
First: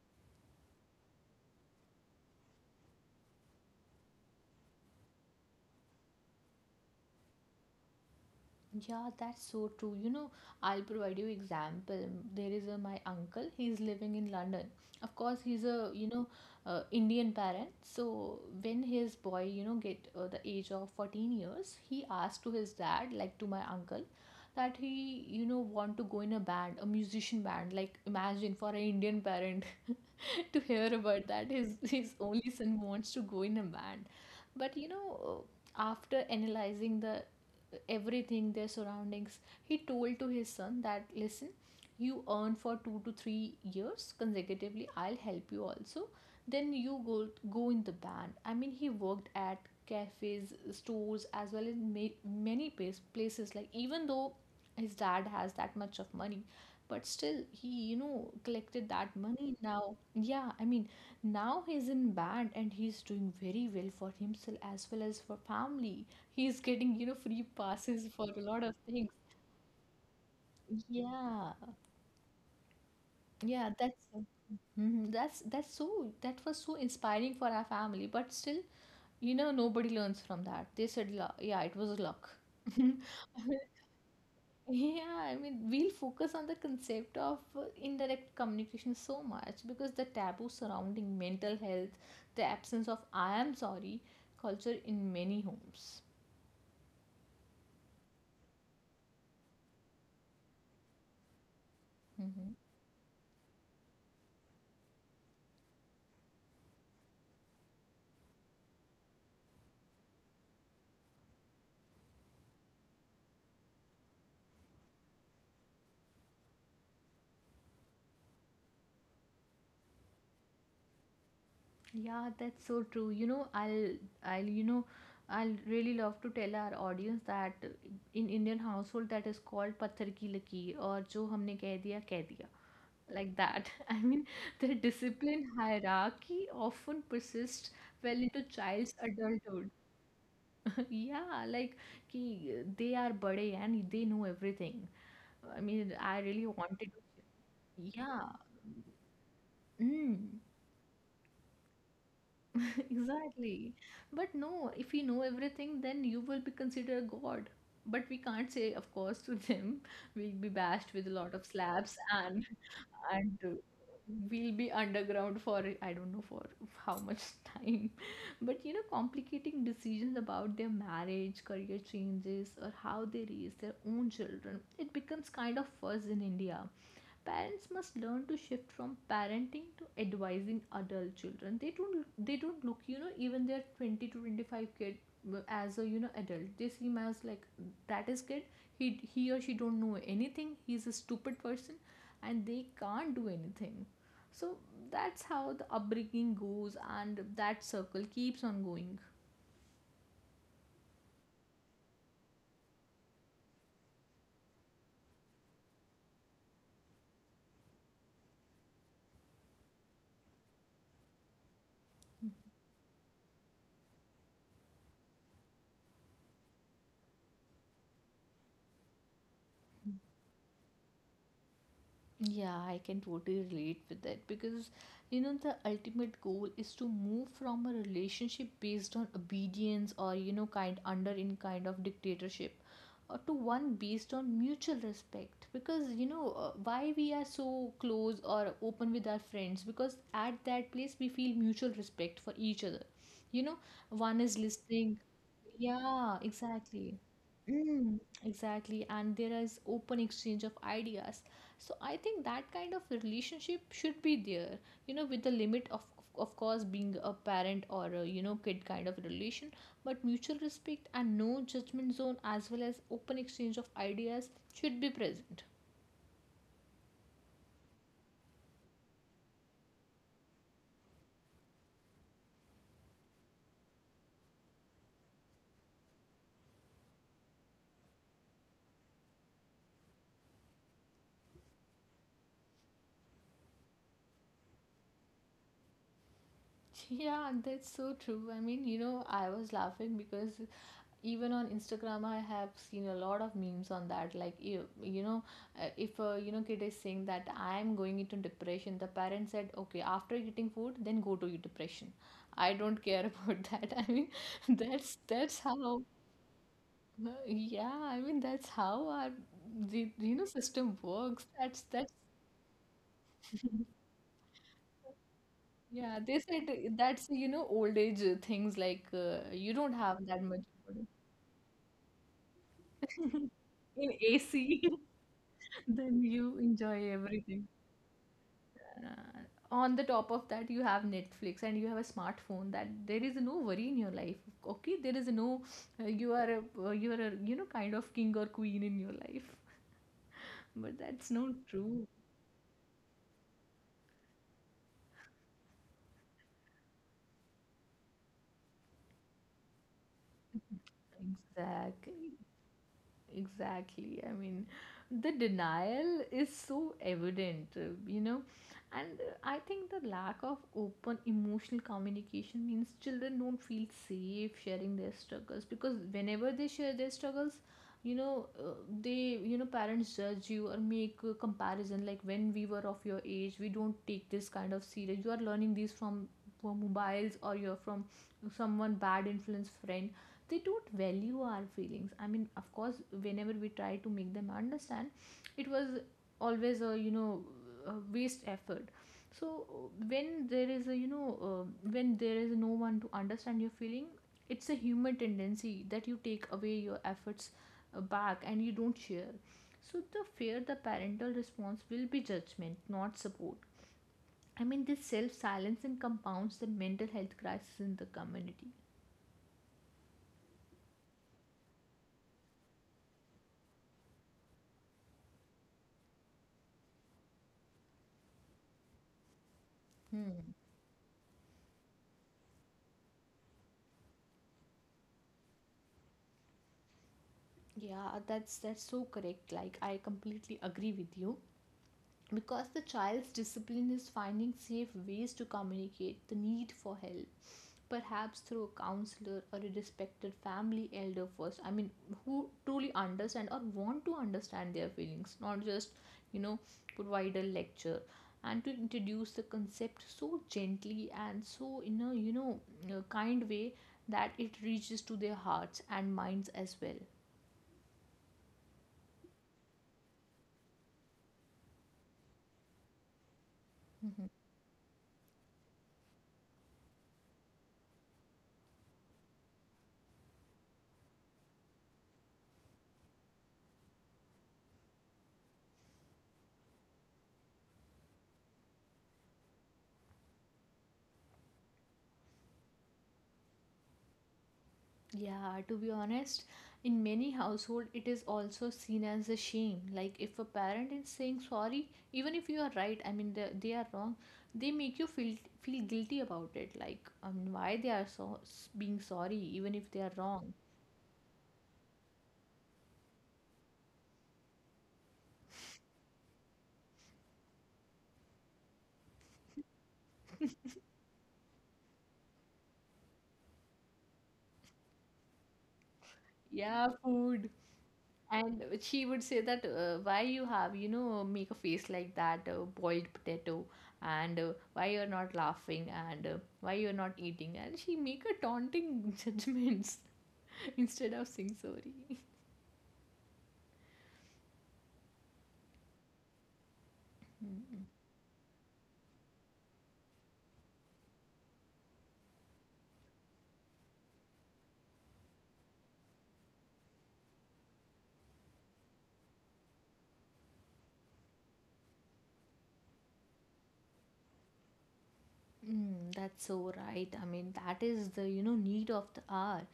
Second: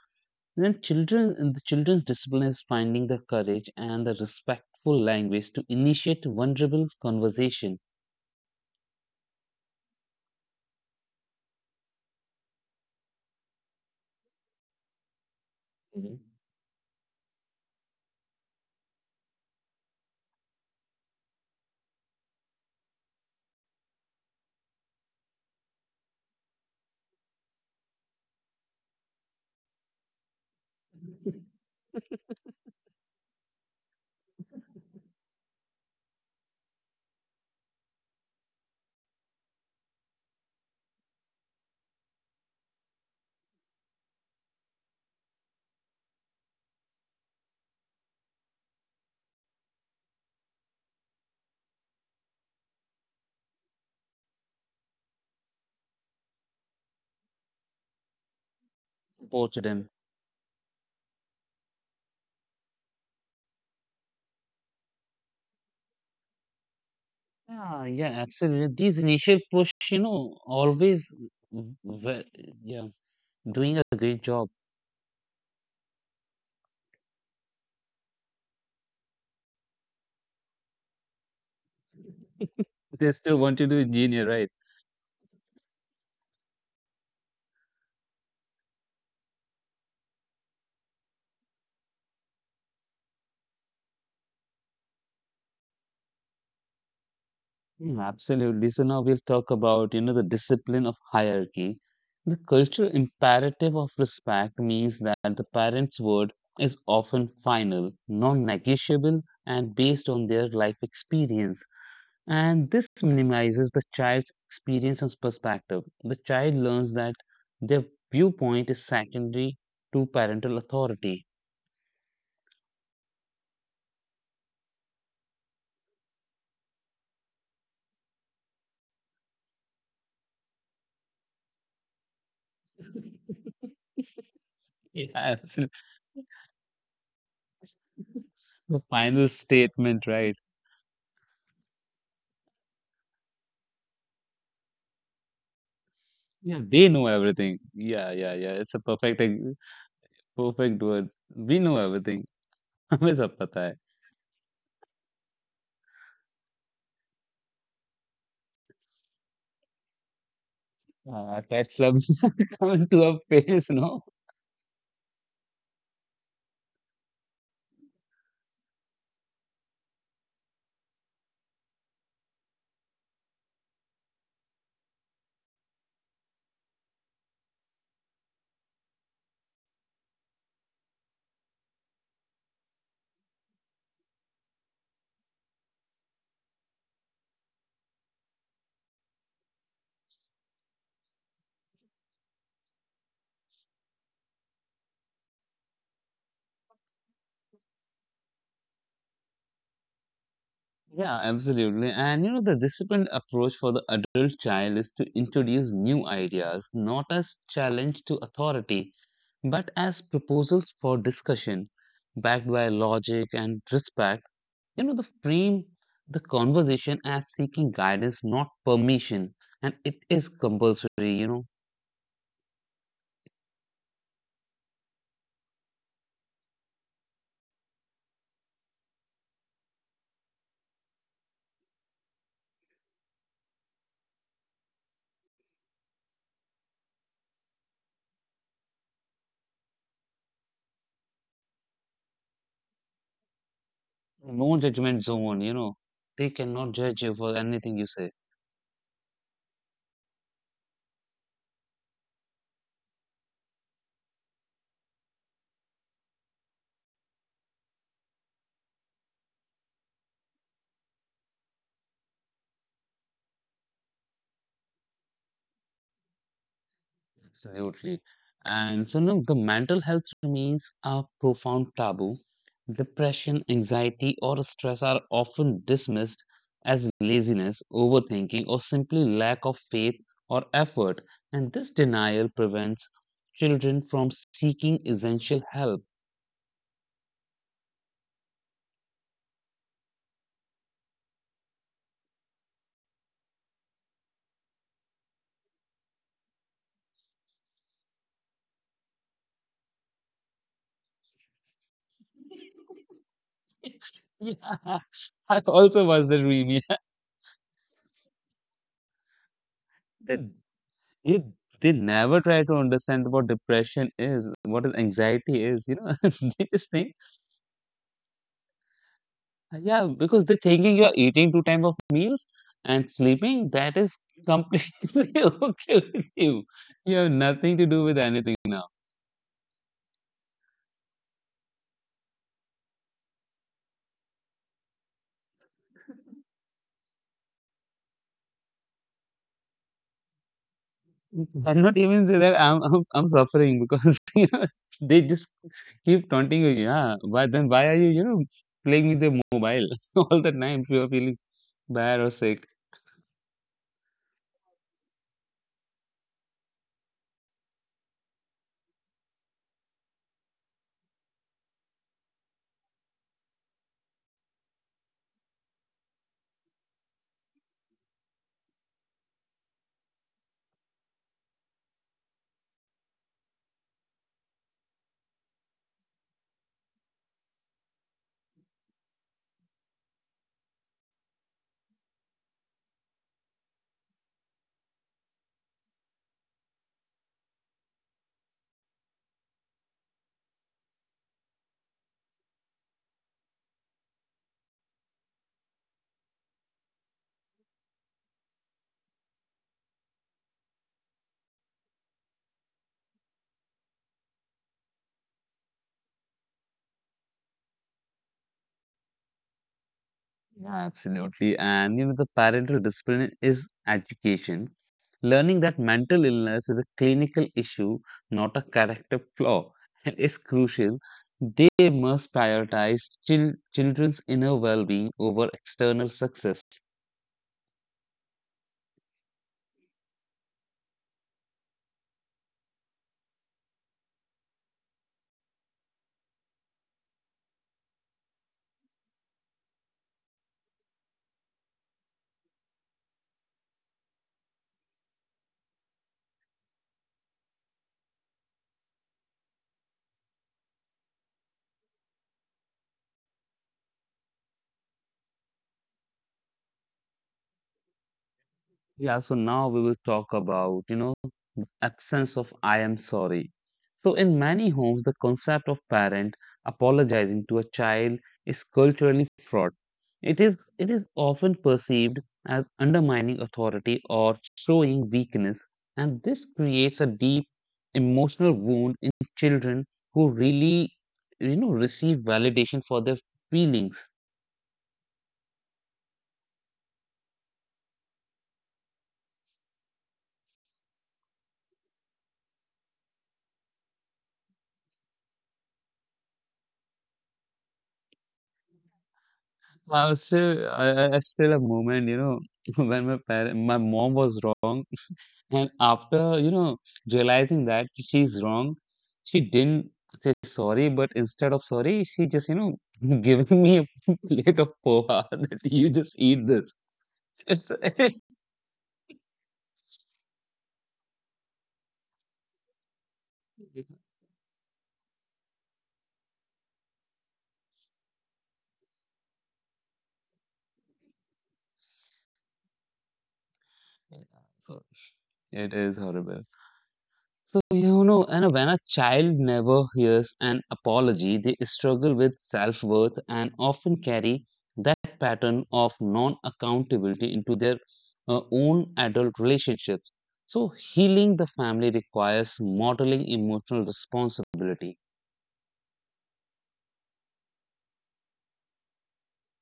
then children, and the children's discipline is finding the courage and the respectful language to initiate vulnerable conversation. Yeah, that's so true. You know, I'll provide you example. There is a my uncle. He's living in London. Of course, he's a, you Mhm. know, Indian parent. So when his boy, you know, get, the age of 14 years, he asked to his dad, like to my uncle, that he, you know, want to go in a band, a musician band. Like imagine for an Indian parent. Sad to hear about that. His only son wants to go in a band. But you know, after analyzing the everything, their surroundings, he told to his son that listen, you earn for 2 to 3 years consecutively. I'll help you also. Then you go in the band. I mean, he worked at cafes, stores, as well as many places. Like even though his dad has that much of money, but still he, you know, collected that money. Support to them. Now yeah, I mean, now he's in band and he's doing very well for himself as well as for family. He's getting, you know, free Yeah, passes yeah, for a lot of absolutely. These things. initial push, you know, always, Yeah, w- w- yeah. yeah, Doing that's. a great job. Mhm, that's so that was so inspiring for our family, but still, you know, nobody learns from that. They said, "Lu-, yeah, it was luck." They still want you to engineer, right? Yeah, I mean, we'll focus on the concept of, indirect communication so much, because the taboo surrounding mental health, the absence of I am sorry culture in many homes. Mm, absolutely. So now we'll talk about, you know, the discipline of hierarchy. The Hmm. cultural imperative of respect means that the parent's word is often final, non-negotiable, and based on their life experience. And this minimizes the child's experience and perspective. The child learns that their viewpoint is secondary to parental authority. Yeah, that's so true. You know, I'll, you know, I'll really love to tell our audience that in Indian household that is called पत्थर की लकीर और जो हमने कह दिया like that. I mean, the Yeah, discipline hierarchy often persists well into the child's final adulthood. statement, right? Yeah, like ki they are bade and they know everything. I mean I really Yeah, they wanted know to, everything. Yeah, yeah. yeah, yeah. It's a Mm. perfect word. We know everything. हमें सब पता है. Exactly. But no, if you know everything, then you will be considered god. But we can't say, of course, to them. We'll be bashed with a lot of That's love slaps, and coming to our and uh, face, no? we'll be underground for I don't know for how much time. But you know, complicating decisions about their marriage, career changes, or how they raise their own children, it becomes kind of fuzz in India. Parents must learn to shift from parenting to advising adult children. They don't look, you know, even their 20 to 25 kid as a, you know, adult, they see him as like, that is kid. He he or she don't know anything, he's a stupid person. And they can't do anything. So that's how the upbringing goes, and that circle keeps on going. Yeah, absolutely. And you know, the disciplined approach for the adult child is to introduce new ideas, not as challenge to authority, but as proposals for discussion, backed by logic and respect. You know, the frame the conversation as seeking guidance, not permission. And it is compulsory, you know, Yeah, I can totally relate with that, because you know, the ultimate goal is to move from a relationship based on obedience, or you know, kind under in kind of dictatorship, or to one based on mutual respect, because you know, why we are so close or open with our friends, because at that place we feel mutual respect for each other. You know, one is no listening. judgment zone, you know, Yeah, they cannot exactly. judge you for anything you Mm, say. exactly. And there is open exchange of ideas. So I think that kind of relationship should be there, you know, with the limit of course, being a parent or a, you know, kid kind of relation, but mutual respect and no judgment zone, as well as open exchange of ideas, should be present. Absolutely. And so now the mental health remains a profound taboo. Depression, anxiety, or stress are often dismissed as laziness, overthinking, or simply lack of faith or effort. And this denial prevents children from seeking essential help. Yeah, that's so true. I mean, you know, I was laughing because even on Instagram, I have seen a lot of memes on that. Like, if a, kid is saying that I'm going into depression, the parent said, okay, after eating food, then go to your depression. I don't care about that. I mean, Yeah, that's I that's also how. was the remedy. Yeah, I mean, that's how our the, They, you know, system they works. That's they that's never try to understand what depression is, what is anxiety is. You know, Yeah, they said, they just think. that's, you know, old age things like, you don't Yeah, have that because much they're thinking food. you're eating two time of meals and sleeping. That In is AC, completely okay then with you you. enjoy You have everything. nothing to do with anything now. Uh, on the top of that, you have Netflix and you have a smartphone, that there is no worry in your life. Okay, there is no, you are a, you know, kind of king or queen in your life, but that's not I'll not true. even say that I'm suffering because you know they just keep taunting you. Yeah, why then why are you you know playing with the mobile all the time if you are feeling Exactly. bad or sick? Exactly. I mean, the denial is so evident, you know, and I think the lack of open emotional communication means children don't feel safe sharing their struggles, because whenever they share their struggles, you know, you know, parents judge you or make a comparison like when we were of your age, we don't take this kind of serious. You are learning these from mobiles, or you're from someone bad influence friend. They don't value our feelings. I mean, of course, whenever we try to make them understand, it was always a you know a waste effort. So when there is a you know uh, when there is no one to understand your feeling, it's a human tendency that you take away your efforts back, and you don't share. So the fear, the parental response will be judgment, not support. I mean, this self silencing compounds the mental health crisis in the community. Yeah, absolutely. And you know the parental discipline is education. Learning that mental illness is a clinical issue, not a character flaw, and is crucial. They must prioritize children's inner well being over external success. Yeah, that's so correct. Like I completely agree with you, because the child's discipline is finding safe ways to communicate the need for help, perhaps through a counselor or a respected family elder first. I mean, who truly understand or want to understand their feelings, not just, you know, provide a lecture. And to introduce the concept so gently and so in a you know a kind way, that it reaches to their hearts and minds as well. Yeah, so now we will talk about, you know, the absence of I am sorry. So, in many homes, the concept of parent apologizing to a child is culturally fraught. It is often perceived as undermining authority or showing weakness, and this creates a deep emotional wound in children who really, you know, receive validation for their feelings. Yeah, to be honest, in many households, it is also seen as a shame. Like if a parent is saying sorry, even if you are right, I mean they are wrong, they make you feel guilty about it. Like, why they are so being sorry, even if they I are was wrong. still, I still a moment, you know, when my parent, my mom was wrong, and after, you know, realizing that she's wrong, she didn't say sorry, but instead of sorry, she just, you know, giving me a plate of poha that you just eat Yeah, this. food. It's And she would say that, why you have, you know, make a face like that, boiled potato, and, why you're not laughing, and, why you're not eating, and she make a taunting judgments instead of saying sorry. so it is horrible. So, you know, and when a child never hears an apology, they struggle with self worth and often carry that pattern of non accountability into their own adult relationships. So, healing the family requires modeling emotional responsibility. Mm, that's so right. I mean, that is the, you know, need of the hour,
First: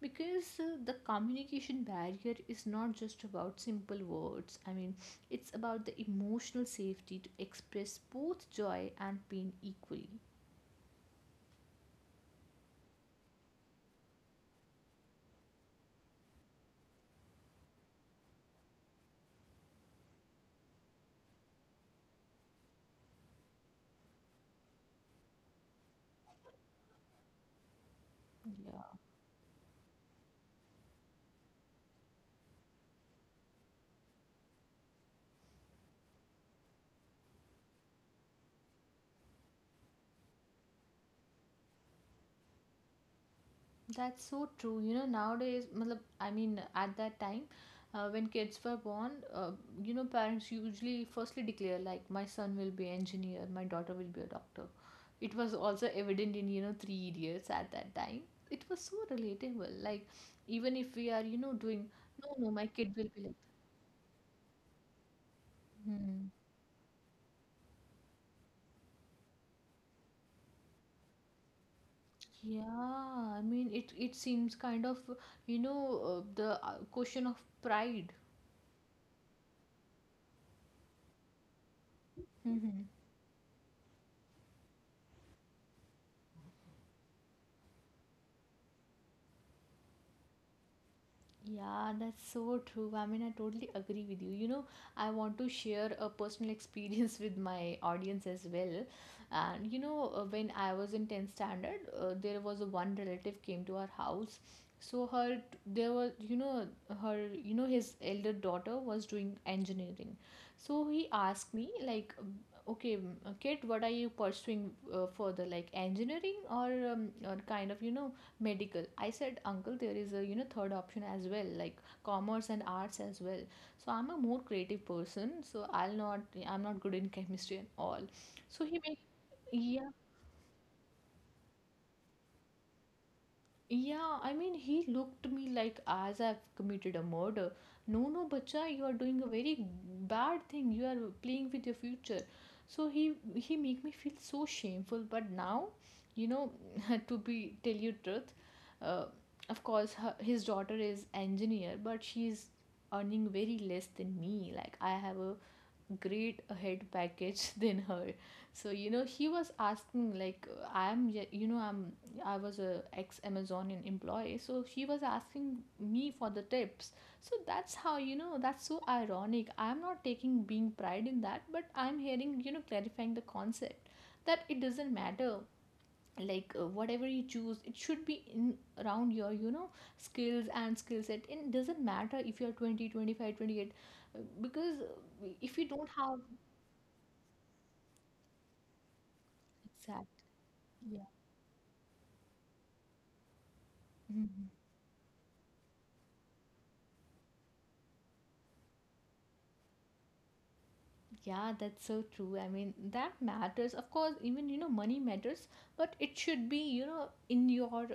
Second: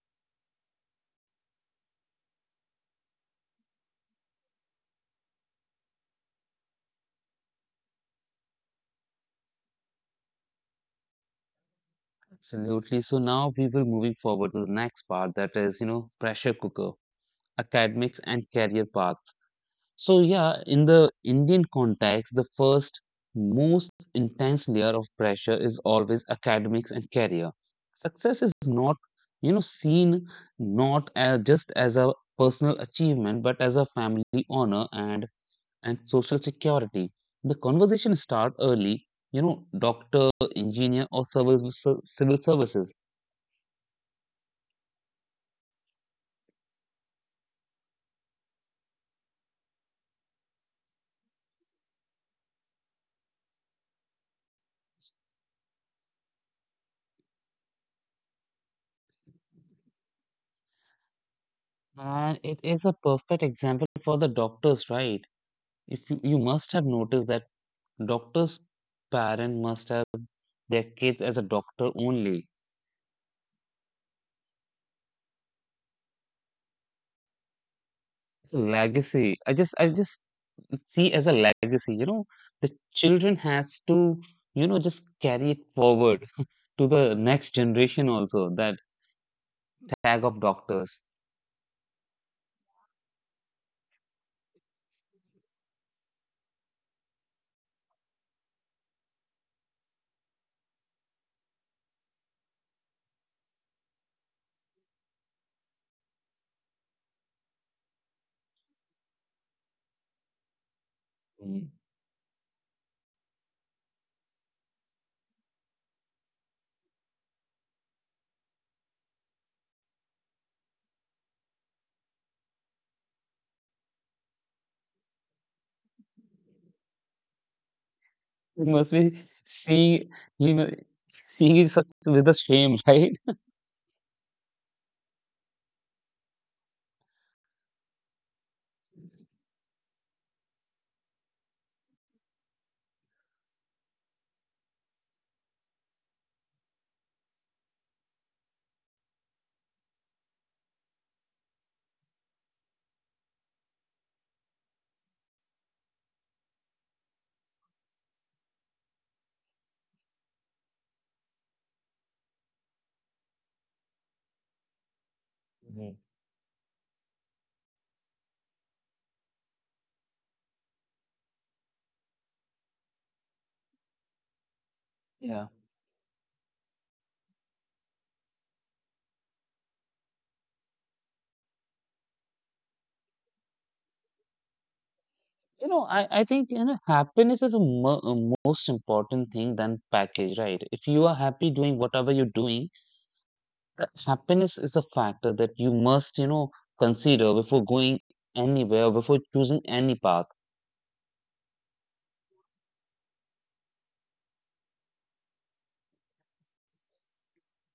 because the communication barrier is not just about simple words. I mean, it's about the emotional safety to express both joy and pain equally. Absolutely. So, now we will moving forward to the next part that is, you know, pressure cooker, academics, and career paths. So yeah, in the Indian context, the first most intense layer of pressure is always academics and career. Success is not, you know, seen not as just as a personal achievement, but as a family honor and social security. The conversation start early, you know, doctor, engineer, or civil services, That's so true. You know, nowadays, matlab, I mean, at that time, when kids were born, you know, parents usually firstly declare like, my son will be engineer, my daughter will be a doctor. It was also evident in, you know, Three Idiots at that time. It was so relatable. Like, even if we are, you know, doing, and no, it no, is my a kid will be perfect like, example for the doctors, right? If you, you hmm. must have noticed that doctors' parent must have their kids as a doctor only. Yeah, I mean, it seems kind of, you know, the question of pride. It's a legacy. I just see as a legacy. You know, the Hmm. children has to you know just carry it forward to the next generation also. That tag of doctors. Yeah, that's so true. I mean, I totally agree with you. You know, I want to share a personal experience with my audience as well. And you know, when I was in 10th standard, there was a one relative came to our house. So there was, you know, his elder daughter was doing engineering. So he asked Mm. me like, okay, kid, what are you pursuing further, like engineering or kind of, you know, medical. I said, uncle, there is a, you know, third option as well, like commerce and arts as well. So I'm a more creative person, so I'm not good in chemistry and all. You So must he made, be yeah. seeing you know seeing it such with a shame, right? Yeah, I mean, he looked to me like as I've committed a murder. No, no, bacha, you are doing a very bad thing. You are playing with your future. So he make me feel so shameful. But now, you know, to be tell you truth, uh, of course, his daughter is engineer, but she is earning very less than me. Like I have a great head package than her. So, you know, he was asking like, I'm you know I'm I was a ex amazonian employee, so he was asking me for the tips. So that's how, you know, that's so ironic. I'm not taking being pride in that, but I'm hearing, you know, clarifying the concept that it doesn't matter. Like, whatever you choose, it should be in around your, you know, skills and skill set, and it doesn't matter if you're 20 25 28, because if You you know, don't I have. think you know happiness is a most important thing than Exactly. package, right? If Yeah. you are happy doing whatever you're doing. Mhm. Happiness is a factor that you must, you know, consider before going anywhere, before choosing any path. Yeah, that's so true. I mean, that matters. Of course, even you know, money matters, but it should be, you know, in your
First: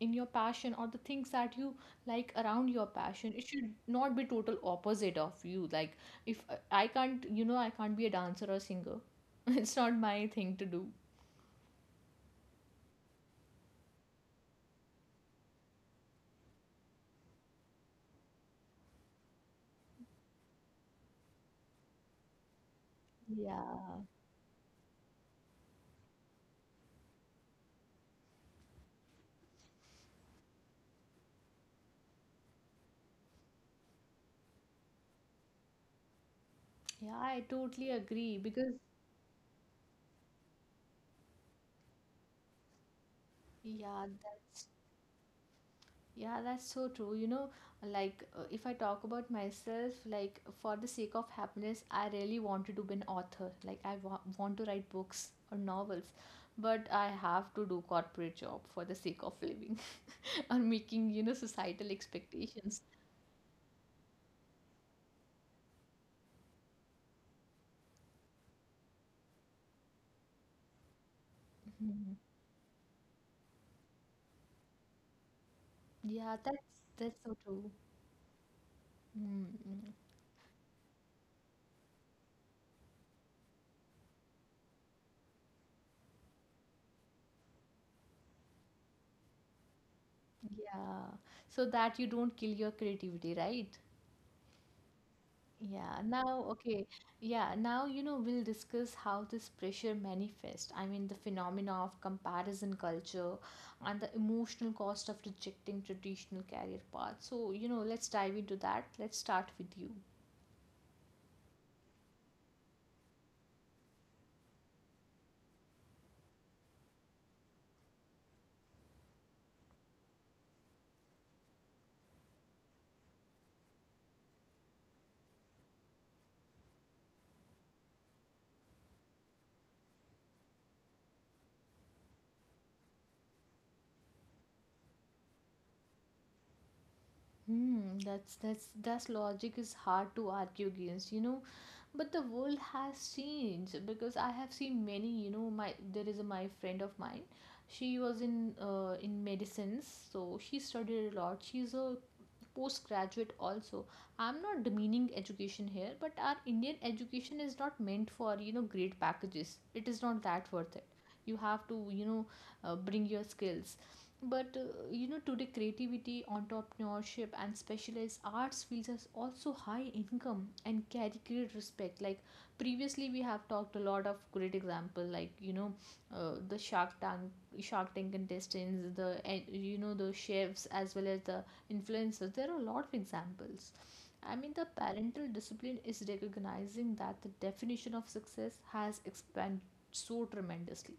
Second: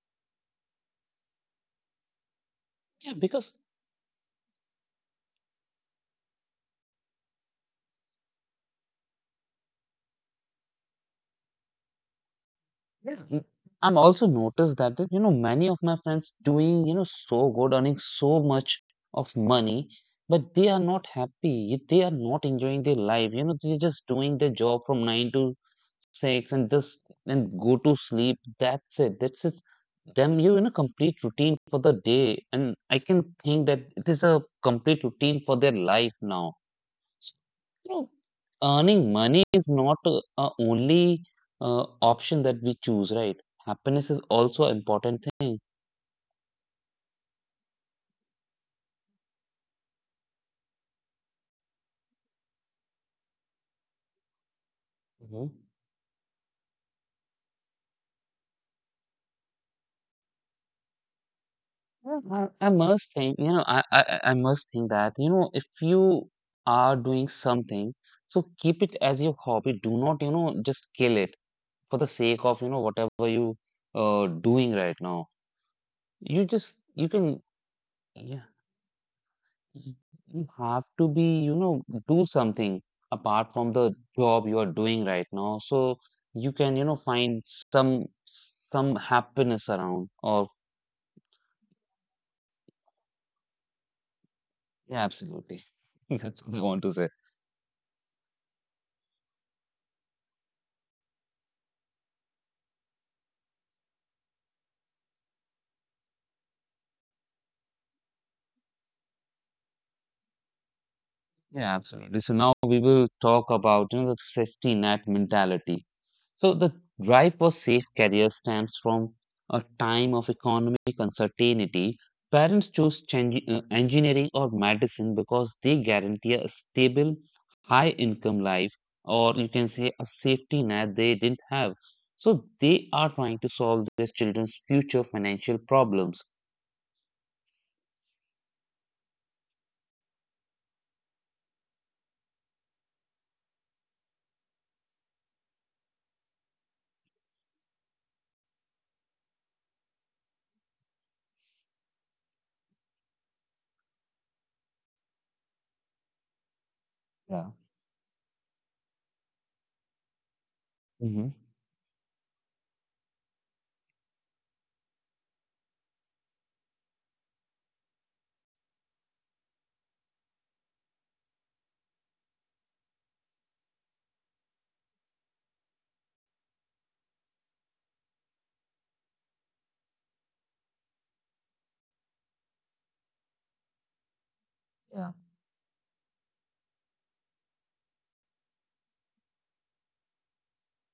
passion or the things that you like around your Yeah, passion. It because should not be total opposite of you. Like if I can't be a dancer or singer. It's not my thing to do. yeah, I'm also noticed that that, you know many of my friends doing you know so good, earning so much of money, but they are not happy. They are not enjoying their life. You know, they're just Yeah. doing their job from nine to sakes and this, and go to sleep. That's it. That's it. Them, you're in a complete routine for the day. And I can think that it is a complete routine for their life now. So, Yeah, I you know, totally agree, because earning money is not a only option that we choose, right? Happiness is yeah, also an that's. important thing. Yeah, that's so true. You know, like, if I talk about myself, like for the sake of happiness, I really wanted to be an author. Like I wa want to write Mhm. books or novels, but I have to do corporate job for the sake of living, or making, you know, Yeah, societal I must expectations. think, you know, I must think that, you know, if you are doing something, so keep it as your hobby. Do not, you know, just kill it, for the sake Mhm. of you know whatever you doing right now. You just Yeah, that's you can that's so true. yeah Mm. Mm. y- you have to be you know do something apart from the job you are doing right now, so you can you know find some happiness around or Yeah, so that you don't kill your creativity, right? yeah absolutely. Yeah, That's what I now, want to say. okay. Yeah, now, you know, we'll discuss how this pressure manifests. I mean, the phenomena of comparison culture and the emotional cost of rejecting traditional career paths. So, you know, let's dive into that. Let's start with you. Yeah, absolutely. So now we will talk about you know the safety net mentality. So the drive for safe careers stems from a time of economic uncertainty. Parents chose engineering or medicine because they guarantee a stable, high income life, or you can say a safety net they didn't have. So they are trying to solve their children's future financial problems. Hmm, that's logic is hard to argue against, you know. But the world has changed, because I have seen many, you know, my there is a my friend of mine. She was in medicines, so she studied a lot. She's a postgraduate also. I'm not demeaning education here, but our Indian Yeah. education is not meant for, you know, great packages. It is not that worth it. Hmm. You have to, you know, bring your skills, but you know, today creativity, entrepreneurship, and specialized arts fields has also high income and carry great respect, like previously we have talked a lot of great example, like, you know, the shark tank contestants, the, you know, the chefs as well as the influencers. There are a lot of examples. I mean, the Yeah. parental discipline is recognizing that the definition of success has expanded so tremendously.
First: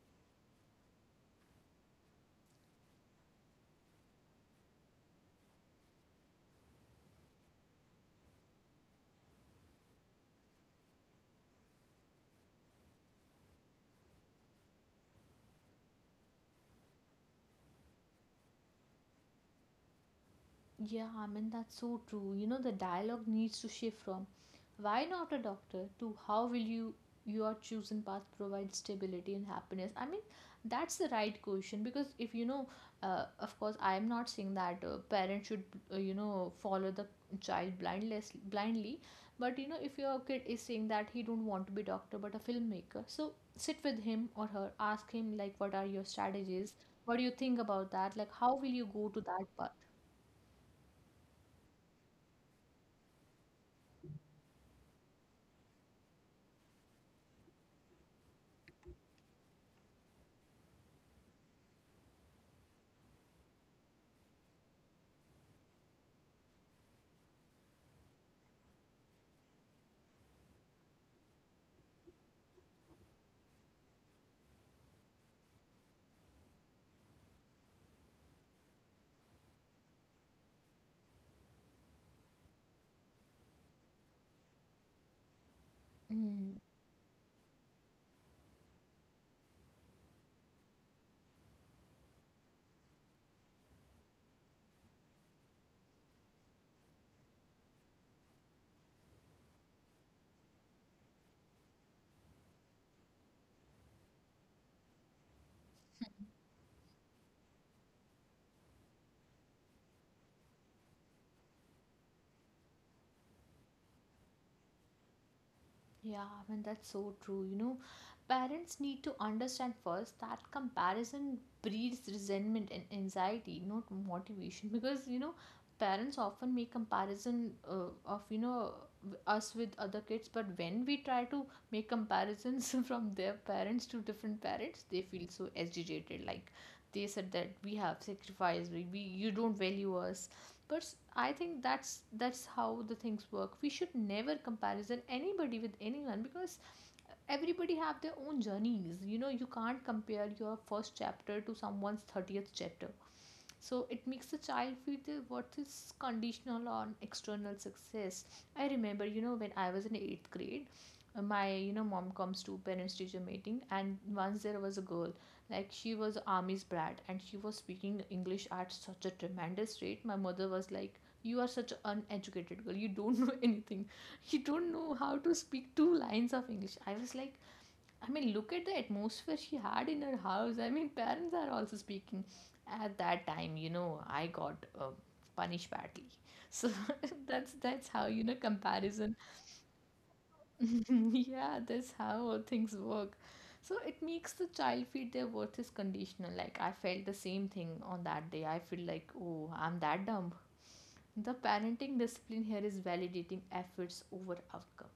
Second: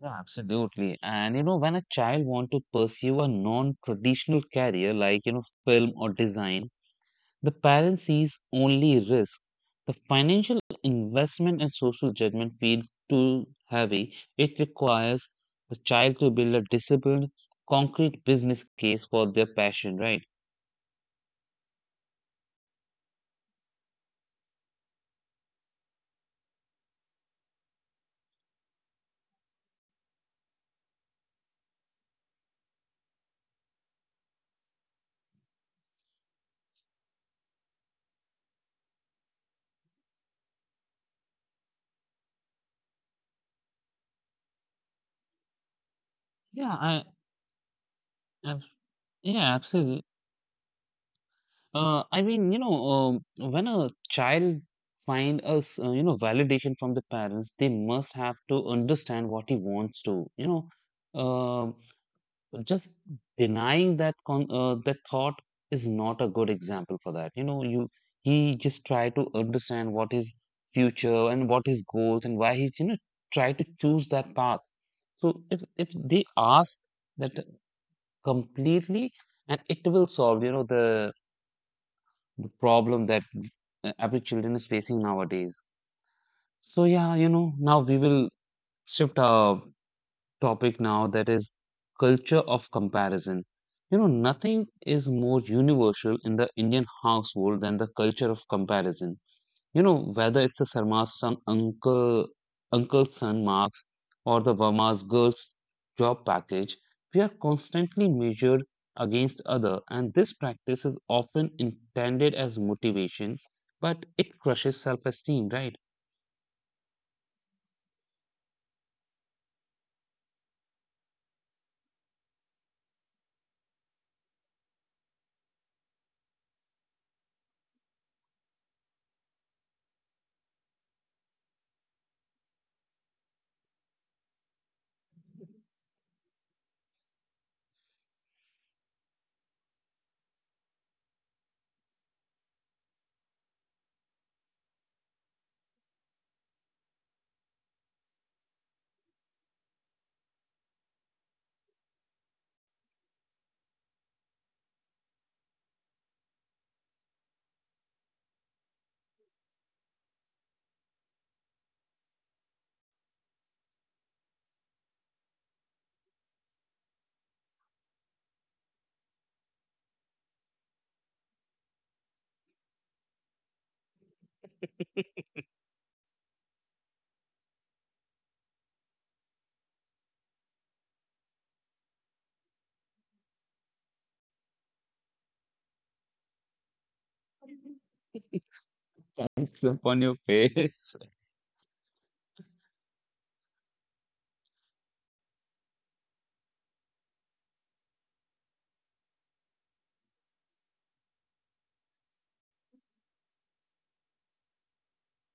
Yeah, absolutely. And you know, when a child want to pursue a non-traditional career like you know film or design, the parent sees only risk. The financial investment and social judgment feel too heavy. It requires the child to build a disciplined, concrete business case for their passion, right? Yeah, I mean, that's so true. You know, the dialogue needs to shift from why not a doctor to how will your chosen path provide stability and happiness. I mean, that's the right question, because if you know, of course, I am not saying that parents should, you know, follow the child blindless blindly, but you know, if your kid is saying that he don't want to be doctor but a filmmaker, so sit with him or her, ask him like, what are your Yeah, strategies? What do you think about that? Like, ab- how will you go to yeah, that absolutely. path? I mean, you know, when a child find us, you know, validation from the parents, they must have to understand what he wants to, you know, just denying that con that thought is not a good example for that. You know, you he just try to understand what his future and what his goals and why he's you know try to choose that path. So if they ask that completely, and it will solve you know the problem that every children is facing nowadays. So Mm. yeah, you know now we will shift our topic now that is culture of comparison. You know, nothing is more universal in the Indian household than the culture of comparison. You know, whether it's a Sarma's son, uncle's son marks or the Verma's girl's job package, we are constantly measured against other, and this practice is often intended as motivation, but it crushes self-esteem, right? Yeah, I mean, that's so true. You know, parents need to understand first that comparison breeds resentment and anxiety, not motivation. Because, you know, parents often make comparison of, you know, us with other kids. But when we try to make comparisons from their parents to different parents, they feel so agitated. Like, they said that we have sacrificed we you don't value us, but I think that's how the things work. We should never comparison anybody with anyone, because everybody have their own journeys. You know, you can't compare your first chapter to someone's 30th chapter. So it makes the child feel that what is conditional on external success. I remember, you know, when I was in 8th grade, my, you know, mom comes to parents teacher meeting, and once there was a girl, like she was army's brat, and she was speaking English at such a tremendous rate. My mother was like, you are such an uneducated girl, you don't know anything, you don't know how to speak two lines of English. I was like, I mean, look at the atmosphere she had in her house. I mean, parents are also speaking. At that time, you know, I got punished badly. So that's how, you know, comparison. It's up on your face. Yeah, that's how things work. So it makes the child feel their worth is conditional. Like, I felt the same thing on that day. I feel like, oh, I'm that dumb. The parenting discipline here is validating efforts over outcome.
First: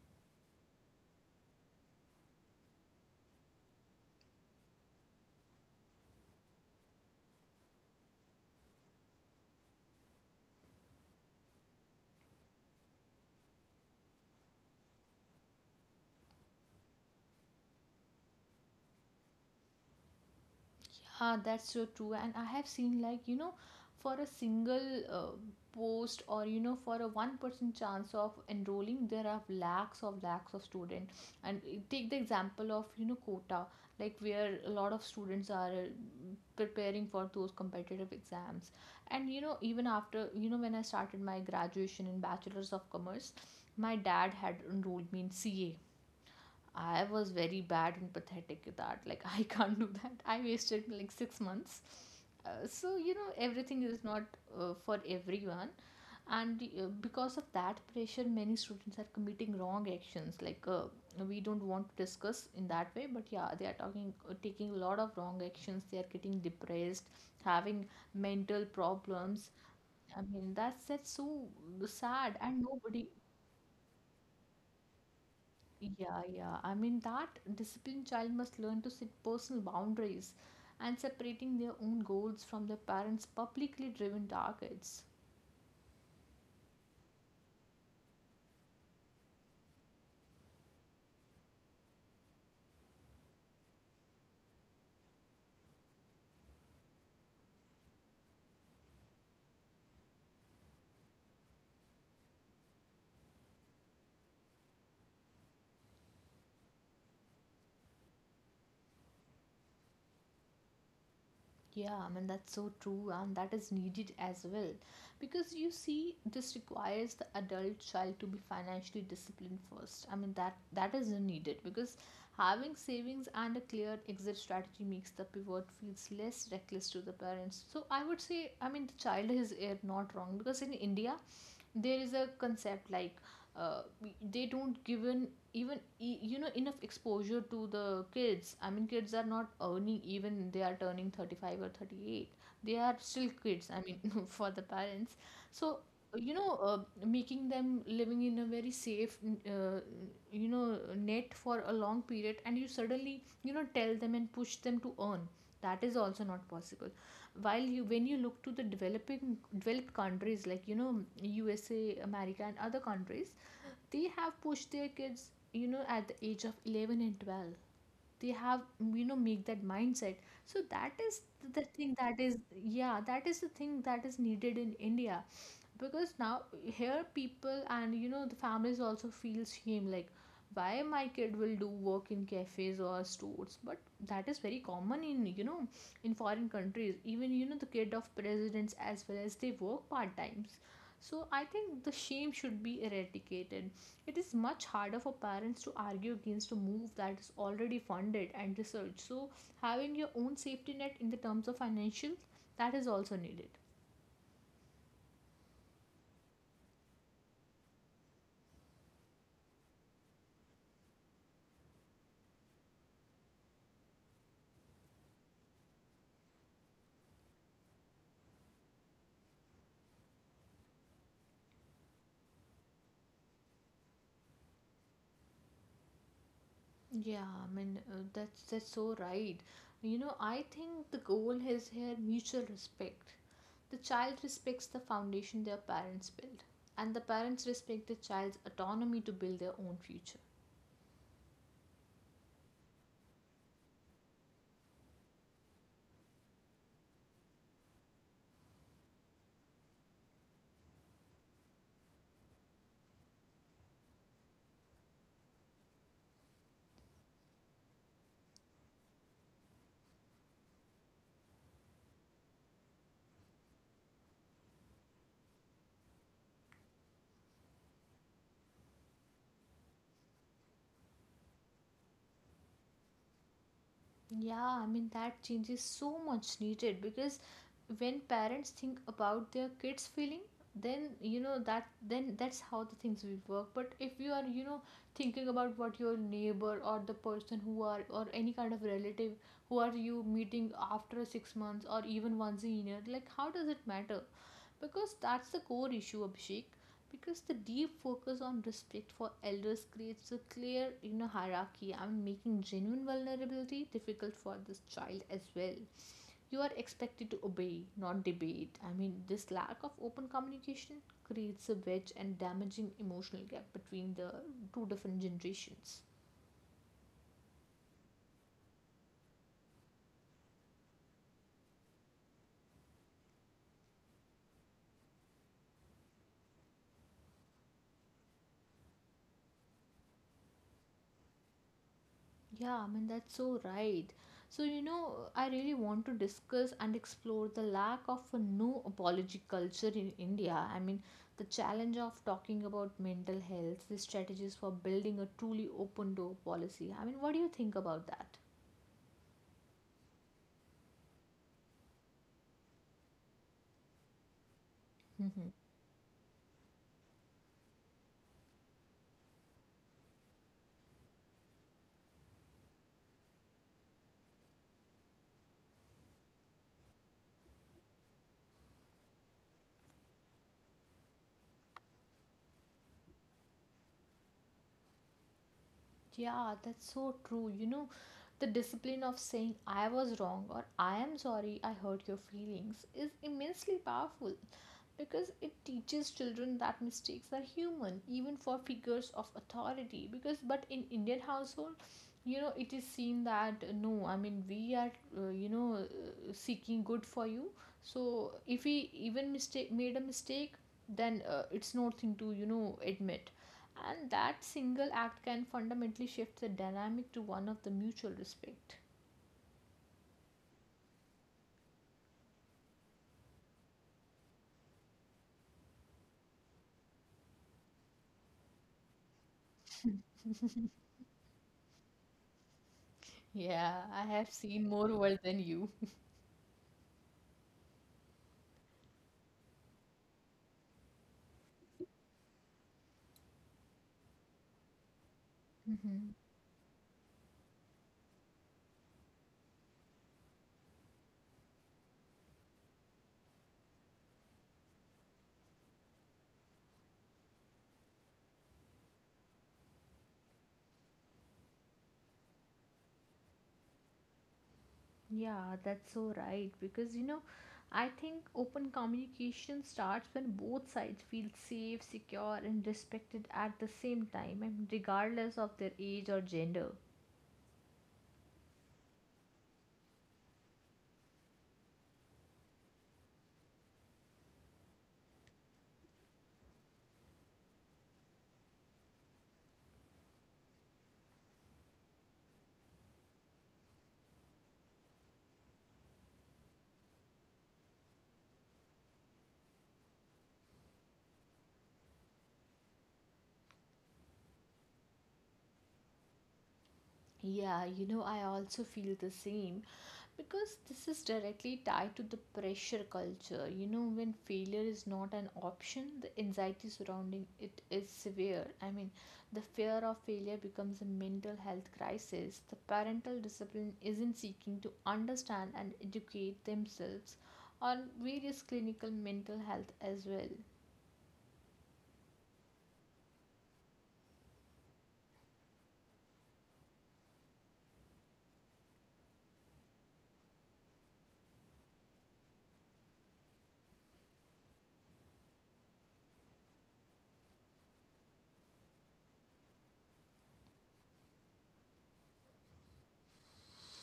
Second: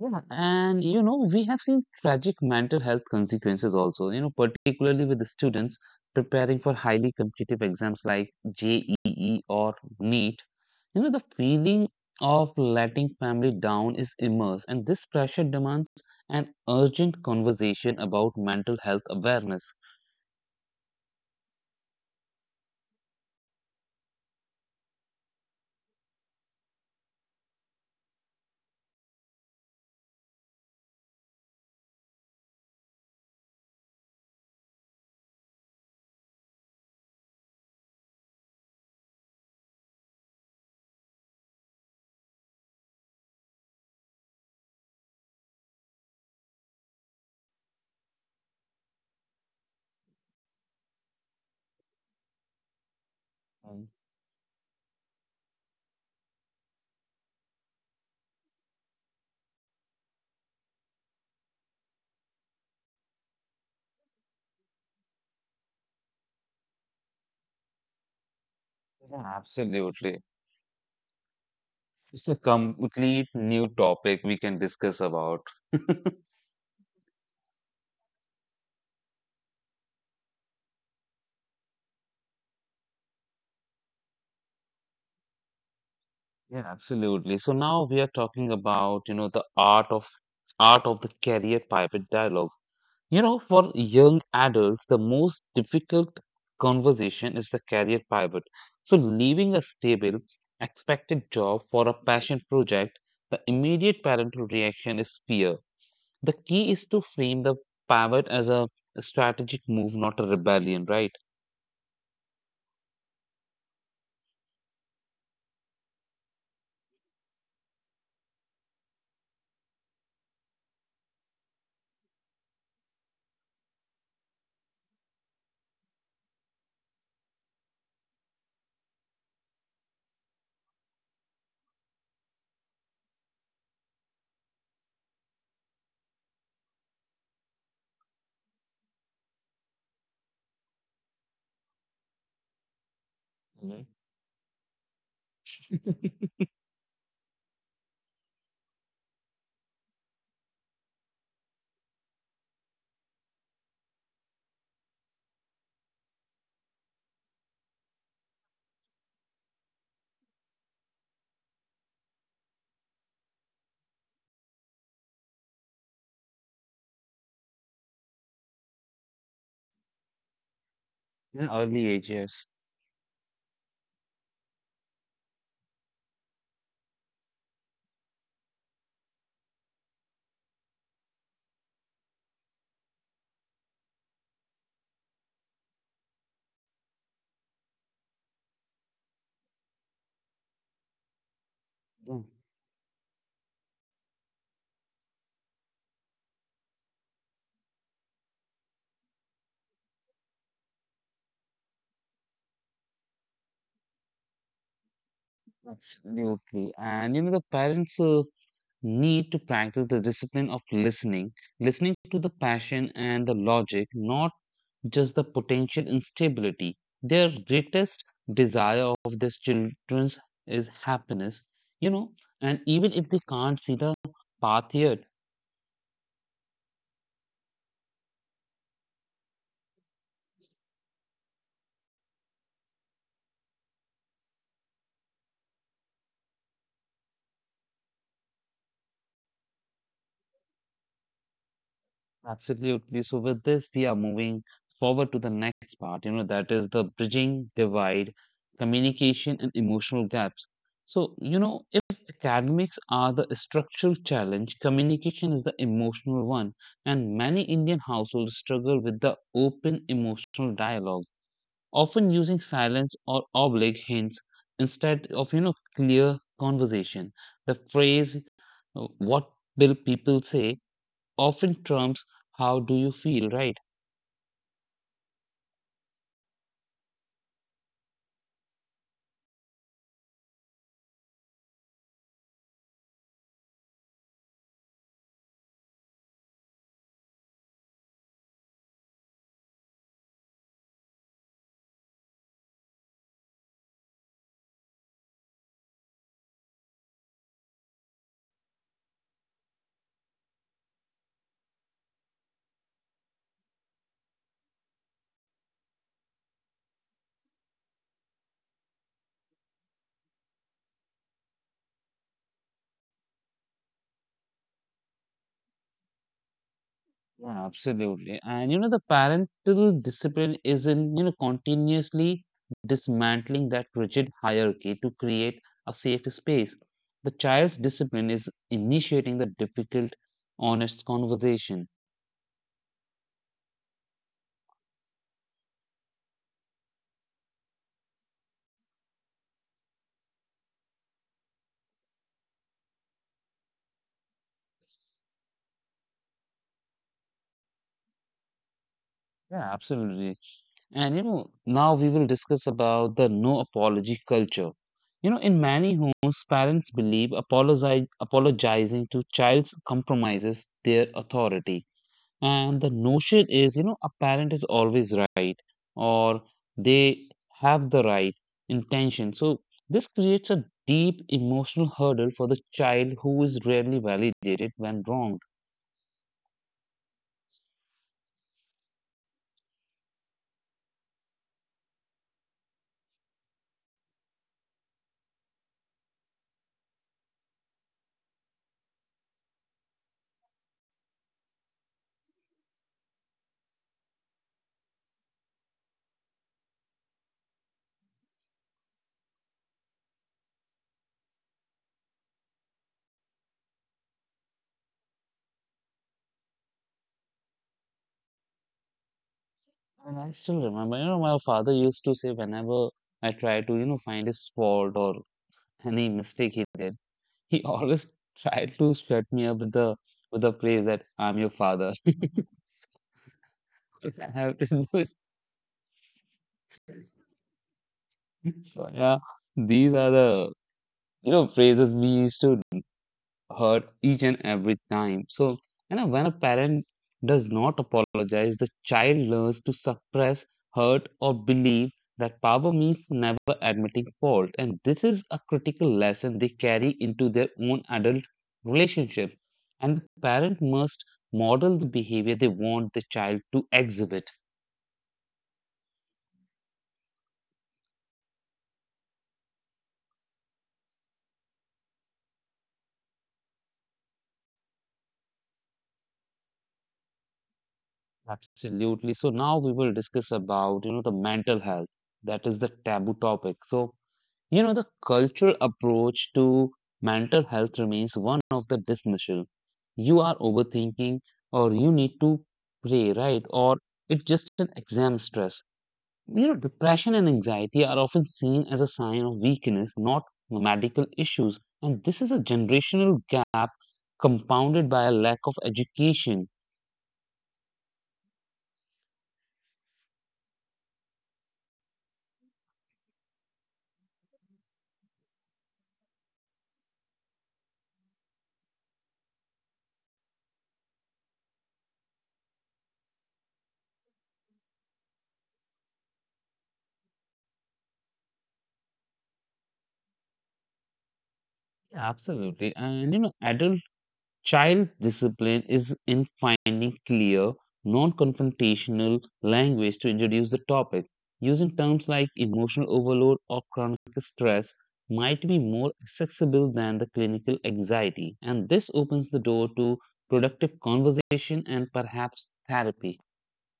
Yeah, and you know, we have seen tragic mental health consequences also, you know, particularly with the students preparing for highly competitive exams like JEE or NEET. You know, the feeling of letting family down is immense, and this pressure demands an urgent conversation about mental health awareness. Yeah, that's so true. And I have seen, like, you know, for a single post, or, you know, for a 1% chance of enrolling, there are lakhs of students. And take the example of, you know, quota, like, where a lot of students are preparing for those competitive exams. And, you know, even after, you know, when I started my graduation in Bachelor's of Commerce, my dad had enrolled me in CA. I was very bad and pathetic at that. Like, I can't do that. I wasted like 6 months. So, you know, everything Mm, is not for everyone. And because of that pressure, many students are committing wrong actions. Like, we don't want to discuss in that way, but yeah, they are talking, taking a lot of wrong actions. They are getting depressed, having mental yeah, problems. absolutely. I mean, that's so It's a sad, and nobody complete new topic we can discuss about. yeah, yeah. I mean, that disciplined child must learn to set personal boundaries and separating their own goals from their parents' publicly driven targets. Yeah, absolutely. So now we are talking about, you know, the art of the career pivot dialogue. You know, for young adults, the most difficult conversation is the career pivot. So leaving a stable, expected job for a passion project, the immediate parental reaction is fear. The key is to frame the pivot as a strategic move, not a rebellion, right? Yeah, I mean, that's so true, and that is needed as well. Because you see, this requires the adult child to be financially disciplined first. I mean, that is needed because having savings and a clear exit strategy makes the pivot feels less reckless to the parents. So I would say, I mean, the child is eh, not wrong, because in India, there is a concept like uh, they don't given even you know enough exposure to the kids. I mean, kids are not earning, even they are turning 35 or 38, they are still kids, Mhm. I mean, for the parents. So, you know, making them living in a very safe uh, you know net for a long period, and you suddenly, you know, tell them and push them to earn, that is also not possible. While you when you look to the developing developed countries like, you know, USA, America and other countries, they have pushed their kids, you know, at the age of 11 and 12, they have, you know, make that mindset. So that is In the early thing that is ages. yeah, that is the thing that is needed in India. Because now here people, and you know, the families also feel shame, like, why my kid will do work in cafes or stores? But that is very common in, you know, in foreign countries. Even, you know, the kid of presidents as well as they work part times. So I think the Mm, shame should be eradicated. It is much harder for parents to argue against a move that is already funded and researched. So having your own safety net in the terms of financials, that is also needed. absolutely. And you know, the parents. Need to practice the discipline of listening, listening to the passion and the logic, not just the potential instability. Their greatest desire of these children's is happiness, you know, and even if they can't see the path yet, Yeah, I mean that's so right. You know, I think the goal is here mutual respect. The child respects the foundation their parents build, and the parents respect the child's autonomy to build their own future. absolutely. So with this, we are moving forward to the next part, you know, that is the bridging divide, communication and emotional gaps. So, you know, if academics are the structural challenge, communication is the emotional one. And many Indian households struggle with the open emotional dialogue, often using silence or oblique hints instead of, you know, clear conversation. The phrase, what will people say? Often trumps how do you feel, right? Yeah, I mean, that change is so much needed, because when parents think about their kids' feeling, then you know that then that's how the things will work. But if you are, you know, thinking about what your neighbor or the person who are or any kind of relative who are you meeting after 6 months or even once a year, like, how does it matter? Because that's the core issue, Abhishek, because the deep focus on respect for elders creates a clear, you know, hierarchy, and making genuine vulnerability difficult for this child as well. You are expected to obey, not debate. I mean, this lack of open communication creates a wedge and damaging emotional gap between the two different generations. Yeah, absolutely. And you know, the parental discipline is in, you know, continuously dismantling that rigid hierarchy to create a safe space. The child's discipline is initiating the difficult, honest conversation. Yeah, I mean, that's so right. So, you know, I really want to discuss and explore the lack of a no apology culture in India. I mean, the challenge of talking about mental health, the strategies for building a truly open door policy. I mean, what do you think about that? Yeah, absolutely. And you know, now we will discuss about the no apology culture. You know, in many homes, parents believe apologizing to child's compromises their authority. And the notion is, you know, a parent is always right or they have the right intention. So this creates a deep emotional hurdle for the child who is rarely validated when wronged. Yeah, that's so true. You know, the discipline of saying I was wrong or I am sorry I hurt your feelings is immensely powerful, because it teaches children that mistakes are human, even for figures of authority. Because but in Indian household, you know, it is seen that no, I mean, we are you know seeking good for you. So if we even mistake made a mistake, then it's nothing to, you know, admit. And that single act can fundamentally shift the dynamic to one of the mutual respect. And I still remember, you know, my father used to say whenever I try to, you know, find his fault or any mistake he did, he always tried to shut me up with the phrase that I'm your father. Yeah, I So I have have seen to more know it. world than you. So yeah, these are the phrases we used to heard each and every time. So you know, Mhm. when a parent does not apologize, the child learns to suppress hurt or believe that power means never admitting fault, and this is a critical lesson they carry into their own adult relationship. And the parent must model the behavior they want the child to exhibit. Yeah, that's so right. Because, you know, I think open communication starts when both sides feel safe, secure, and respected at the same time, and regardless of their age or gender. Absolutely. So now we will discuss about, you know, the mental health, that is the taboo topic. So you know, the cultural approach to mental health remains one of the dismissal. You are overthinking, or you need to pray, right? Or it's just an exam stress. You know, depression and anxiety are often seen as a sign of weakness, not medical issues. And this is a generational gap compounded by a lack of education. Yeah, you know, I also feel the same, because this is directly tied to the pressure culture. You know, when failure is not an option, the anxiety surrounding it is severe. I mean, the fear of failure becomes a mental health crisis. The parental discipline isn't seeking to understand and educate themselves on various clinical mental health as well. Absolutely. And, you know, adult child discipline is in finding clear, non confrontational language to introduce the topic. Using terms like emotional overload or chronic stress might be more accessible than the clinical anxiety, and this opens the door to productive conversation and perhaps therapy.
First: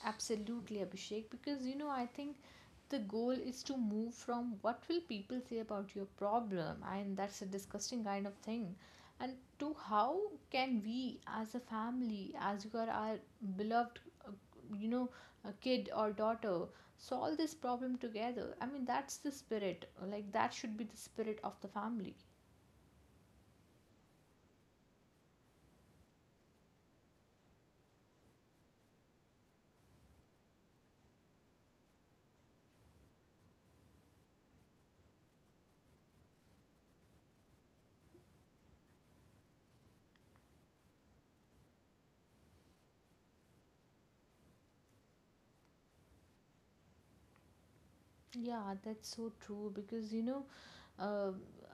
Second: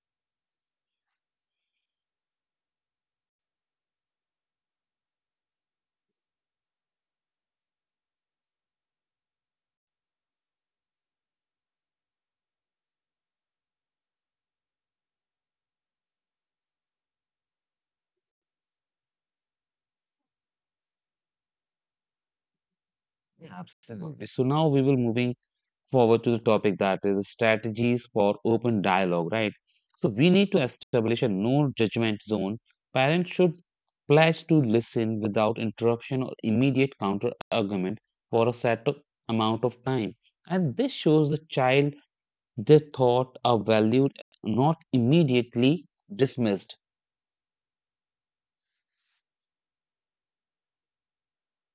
Absolutely, Abhishek, because you know, I think the goal is to move from what will people say about your problem, and that's a disgusting kind of thing, and to how can we, as a family, as you are our beloved, uh, you know, a kid or daughter, solve this problem together. I mean, that's the spirit, like, that should be the spirit of the family. Absolutely. So now we will moving forward to the topic that is strategies for open dialogue, right? So we need to establish a no judgment zone. Parents should pledge to listen without interruption or immediate counter argument for a set of amount of time. And this shows the child their thought are valued, not immediately dismissed. Yeah, that's so true, because you know, uh,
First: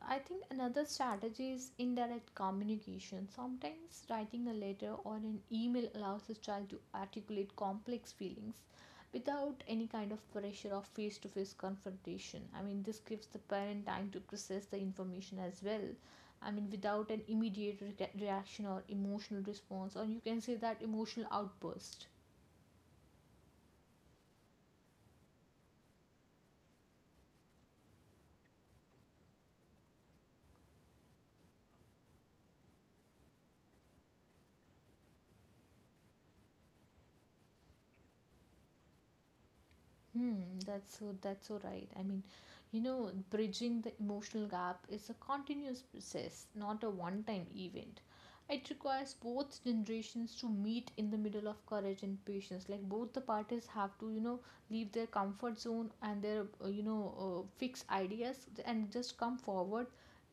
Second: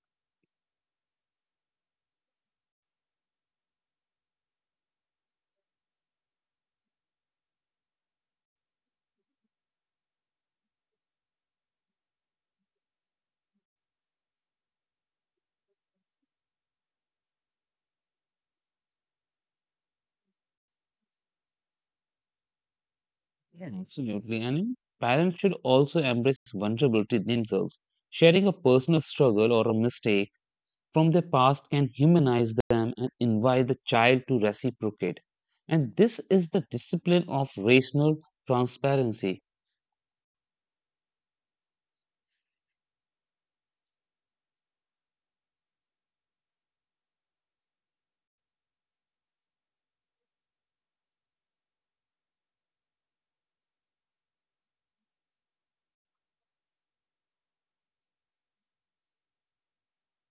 I think another strategy is indirect communication. Sometimes writing a letter or an email allows a child to articulate complex feelings without any kind of pressure of face to face confrontation. I mean, this gives the parent time to process the information as well. I mean, without an immediate reaction or emotional response, or you can say that emotional outburst. Yeah, absolutely. And you know, parents should also embrace vulnerability themselves. Sharing a personal struggle or a mistake from their past can humanize them and invite the child to reciprocate. And this is the discipline of rational transparency. Hmm, that's so right. I mean, you know, bridging the emotional gap is a continuous process, not a one-time event. It requires both generations to meet in the middle of courage and patience. Like, both the parties have to, you know, leave their comfort zone and their, you know, fixed ideas, and just come forward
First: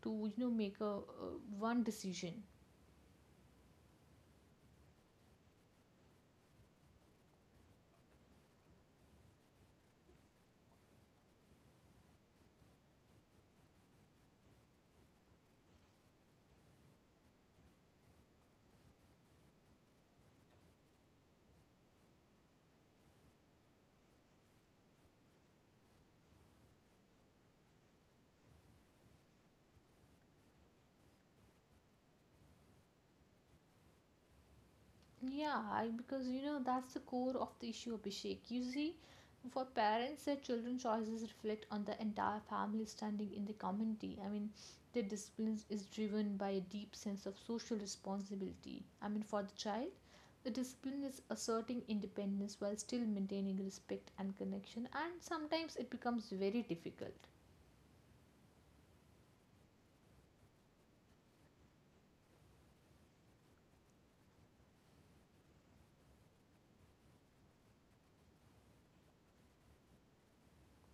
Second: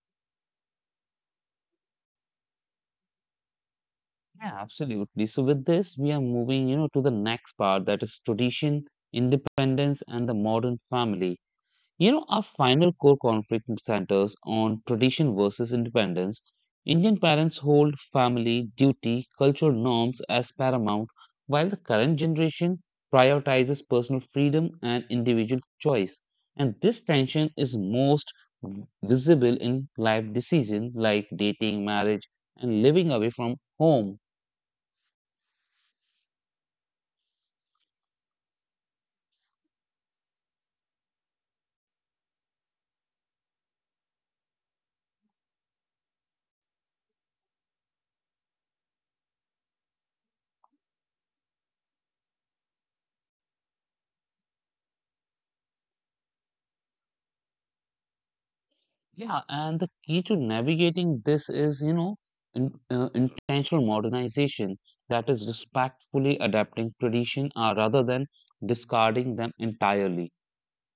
to, you know, make a one decision. Yeah, absolutely. So with this, we are moving, you know, to the next part, that is tradition, independence, and the modern family. You know, our final core conflict centers on tradition versus independence. Indian parents hold family, duty, cultural norms as paramount, while the current generation prioritizes personal freedom and individual choice. And this tension is most visible in life decisions like dating, marriage, and living away from home. Yeah, because you know that's the core of the issue, Abhishek. You see, for parents, their children's choices reflect on the entire family standing in the community. I mean, their discipline is driven by a deep sense of social responsibility. I mean, for the child, the discipline is asserting independence while still maintaining respect and connection, and sometimes it becomes very difficult. Yeah, and the key to navigating this is, you know, intentional modernization, that is respectfully adapting tradition rather than discarding them entirely.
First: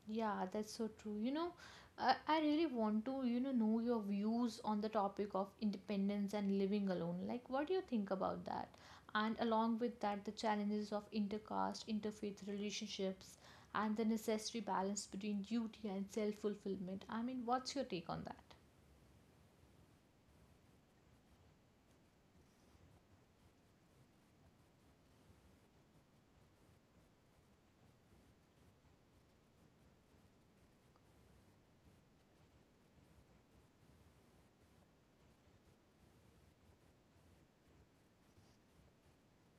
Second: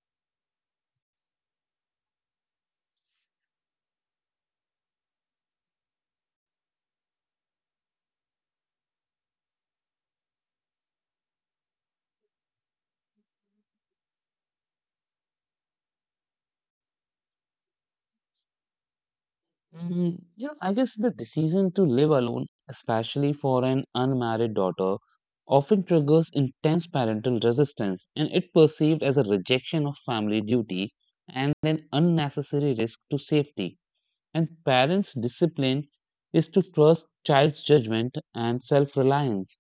Yeah, that's so true. You know, I really want to, you know your views on the topic of independence and living alone. Like, what do you think about that? And along with that, the challenges of intercaste, interfaith relationships, and the necessary balance between duty and self fulfillment. I mean, what's your take on that? Mm, you know, I guess the decision to live alone, especially for an unmarried daughter, often triggers intense parental resistance, and it perceived as a rejection of family duty and an unnecessary risk to safety. And parents' discipline is to trust child's judgment and self-reliance.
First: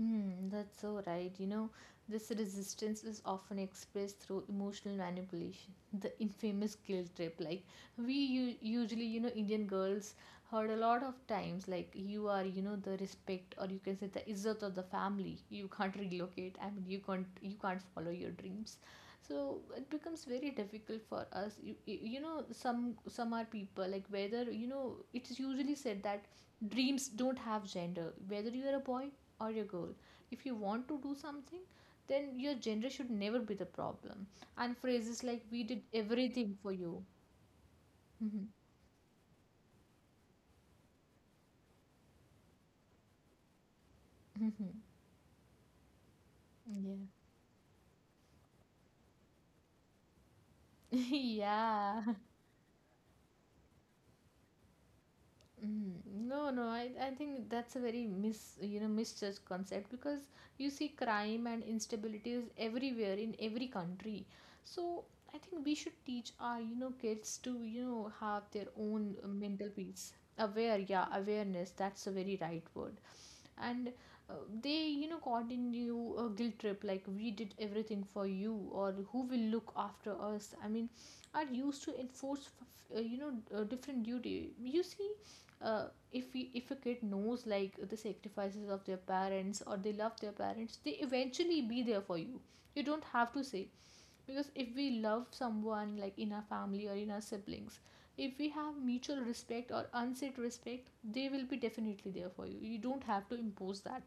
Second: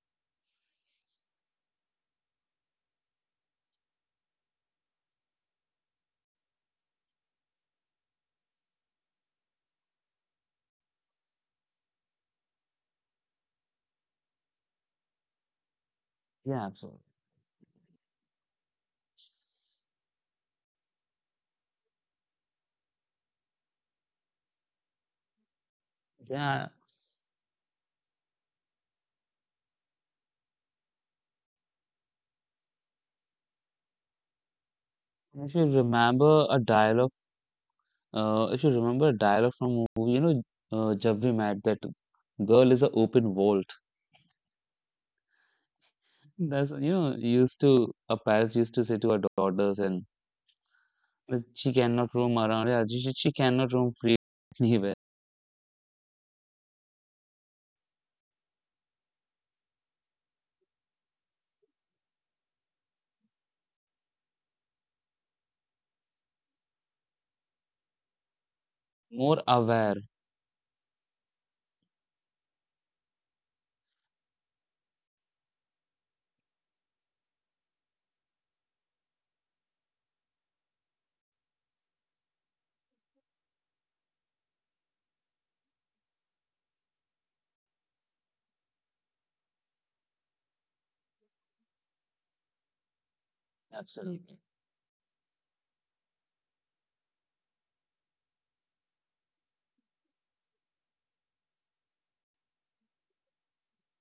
Mm, that's so right. You know, this resistance is often expressed through emotional manipulation, the infamous guilt trip. Like, we usually, you know, Indian girls heard a lot of times, like, you are, you know, the respect, or you can say the izzat of the family. You can't relocate. Yeah, I mean, you absolutely. can't, you can't follow your dreams. So it becomes very difficult for us. You know, some are people like, whether you know, it's usually said that Yeah, dreams don't have gender. Whether you are a boy or your goal, if you want to do something, then your gender should never be the problem. And phrases like, if we you did remember everything a for you. dialogue, if you remember a dialogue from a movie, you know, Jab We Met, that girl is an open vault. That's you Mhm. know used to a parents used to say to her daughters, and Yeah. that she yeah. cannot roam around. Yeah, she cannot roam free anywhere. No, I think that's a very mis, you know, misjudged concept, because you see crime and instability is everywhere in every country. So I think we should teach our, you know, kids to, you know, have their own More mental aware. peace. Aware, yeah, awareness. That's a very right word. And uh, they, you know, caught in you a guilt trip, like, we did everything for you or who will look after us. I mean, are used to enforce you know different duty. You see uh, if we, if a kid knows like the sacrifices of their parents or they love their parents, they eventually be there for you, you don't have to say. Absolutely. Because if we love someone, like in our family or in our siblings, if we have mutual respect or unsaid respect, they will be definitely there for you, you don't have to impose that.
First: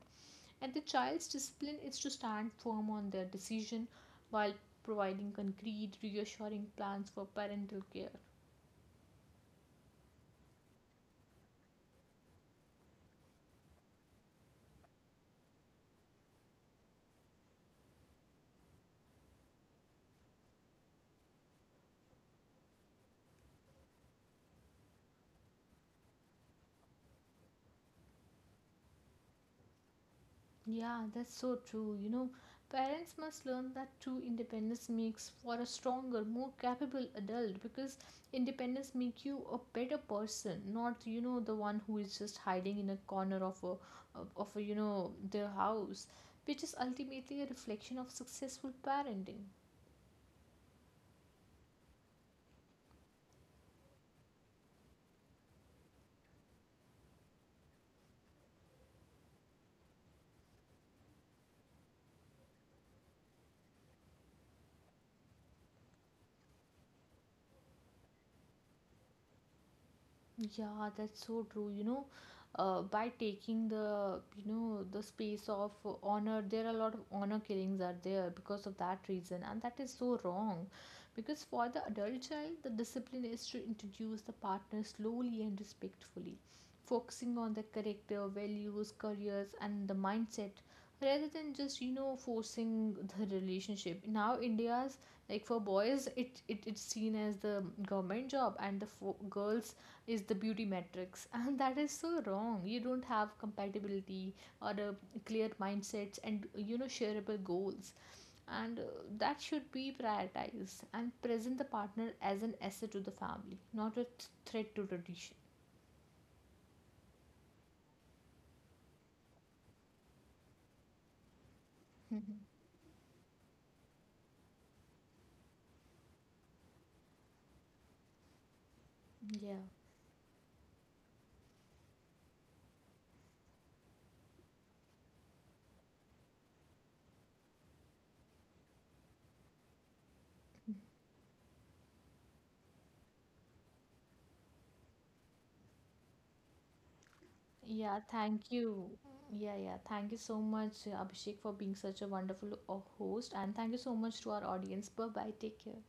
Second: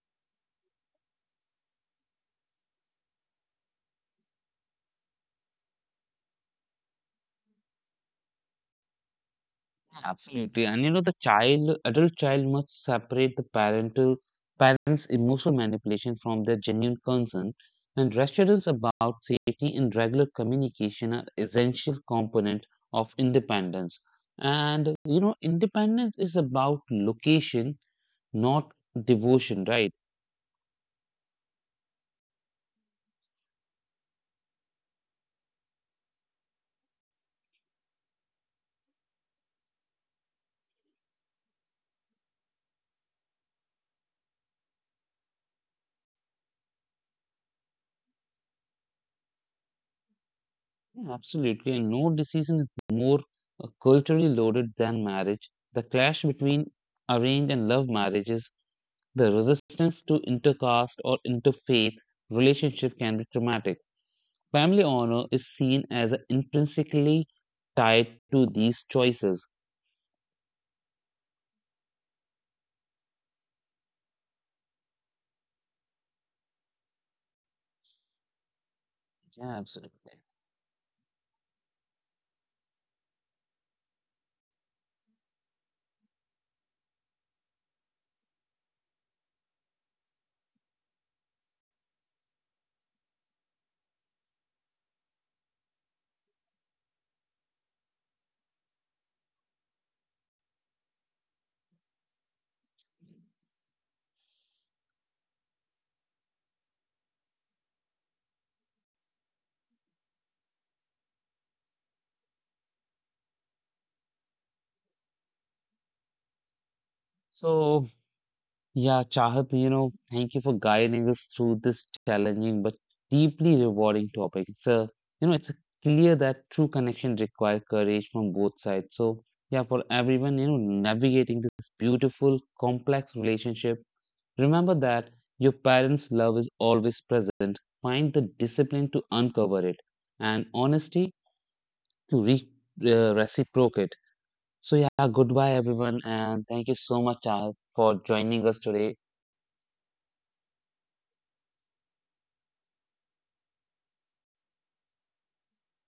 And the child's discipline is to stand firm on their decision while providing concrete reassuring plans for parental care. Absolutely. And you know, the child, adult child must separate the parental parents' emotional manipulation from their genuine concern. And reassurance about safety and regular communication are essential component of independence. And you know, independence is about location, not devotion, right? Yeah, that's so true. You know, parents must learn that true independence makes for a stronger, more capable adult, because independence make you a better person, not you know the one who is just hiding in a corner of a of a you know their house, which is ultimately a reflection of successful parenting. Yeah, absolutely. And no decision is more culturally loaded than marriage. The clash between arranged and love marriages, the resistance to intercaste or interfaith relationship can be traumatic. Family honor is seen as intrinsically tied to these choices. Yeah, that's so true. You know, by taking the, you know, the space of honor, there are a lot of honor killings are there because of that reason, Yeah, and that is so absolutely. wrong. Because for the adult child, the discipline is to introduce the partner slowly and respectfully, focusing on the character, values, careers, and the mindset, rather than just, you know, forcing the relationship. Now, India's like for boys, it's seen as the government job, and the girls is the beauty metrics. And that is so wrong. You don't have compatibility or a clear mindsets and, you know, shareable goals. And that should be prioritized, and present the partner as an asset to the family, not a threat to tradition. So yeah, Chahat, you know, thank you for guiding us through this challenging but deeply rewarding topic. It's a, you know, it's clear that true connection requires courage from both sides. So, Yeah, yeah, for everyone, you know, navigating this beautiful, complex relationship, remember that your parents' love is always present. Find the discipline to uncover it and honesty to re reciprocate. So, yeah, goodbye, everyone, and thank you so much, Chahat, yeah, for joining thank us you. today. Yeah, yeah, thank you so much, Abhishek, for being such a wonderful host, and thank you so much to our audience. Bye bye, take care.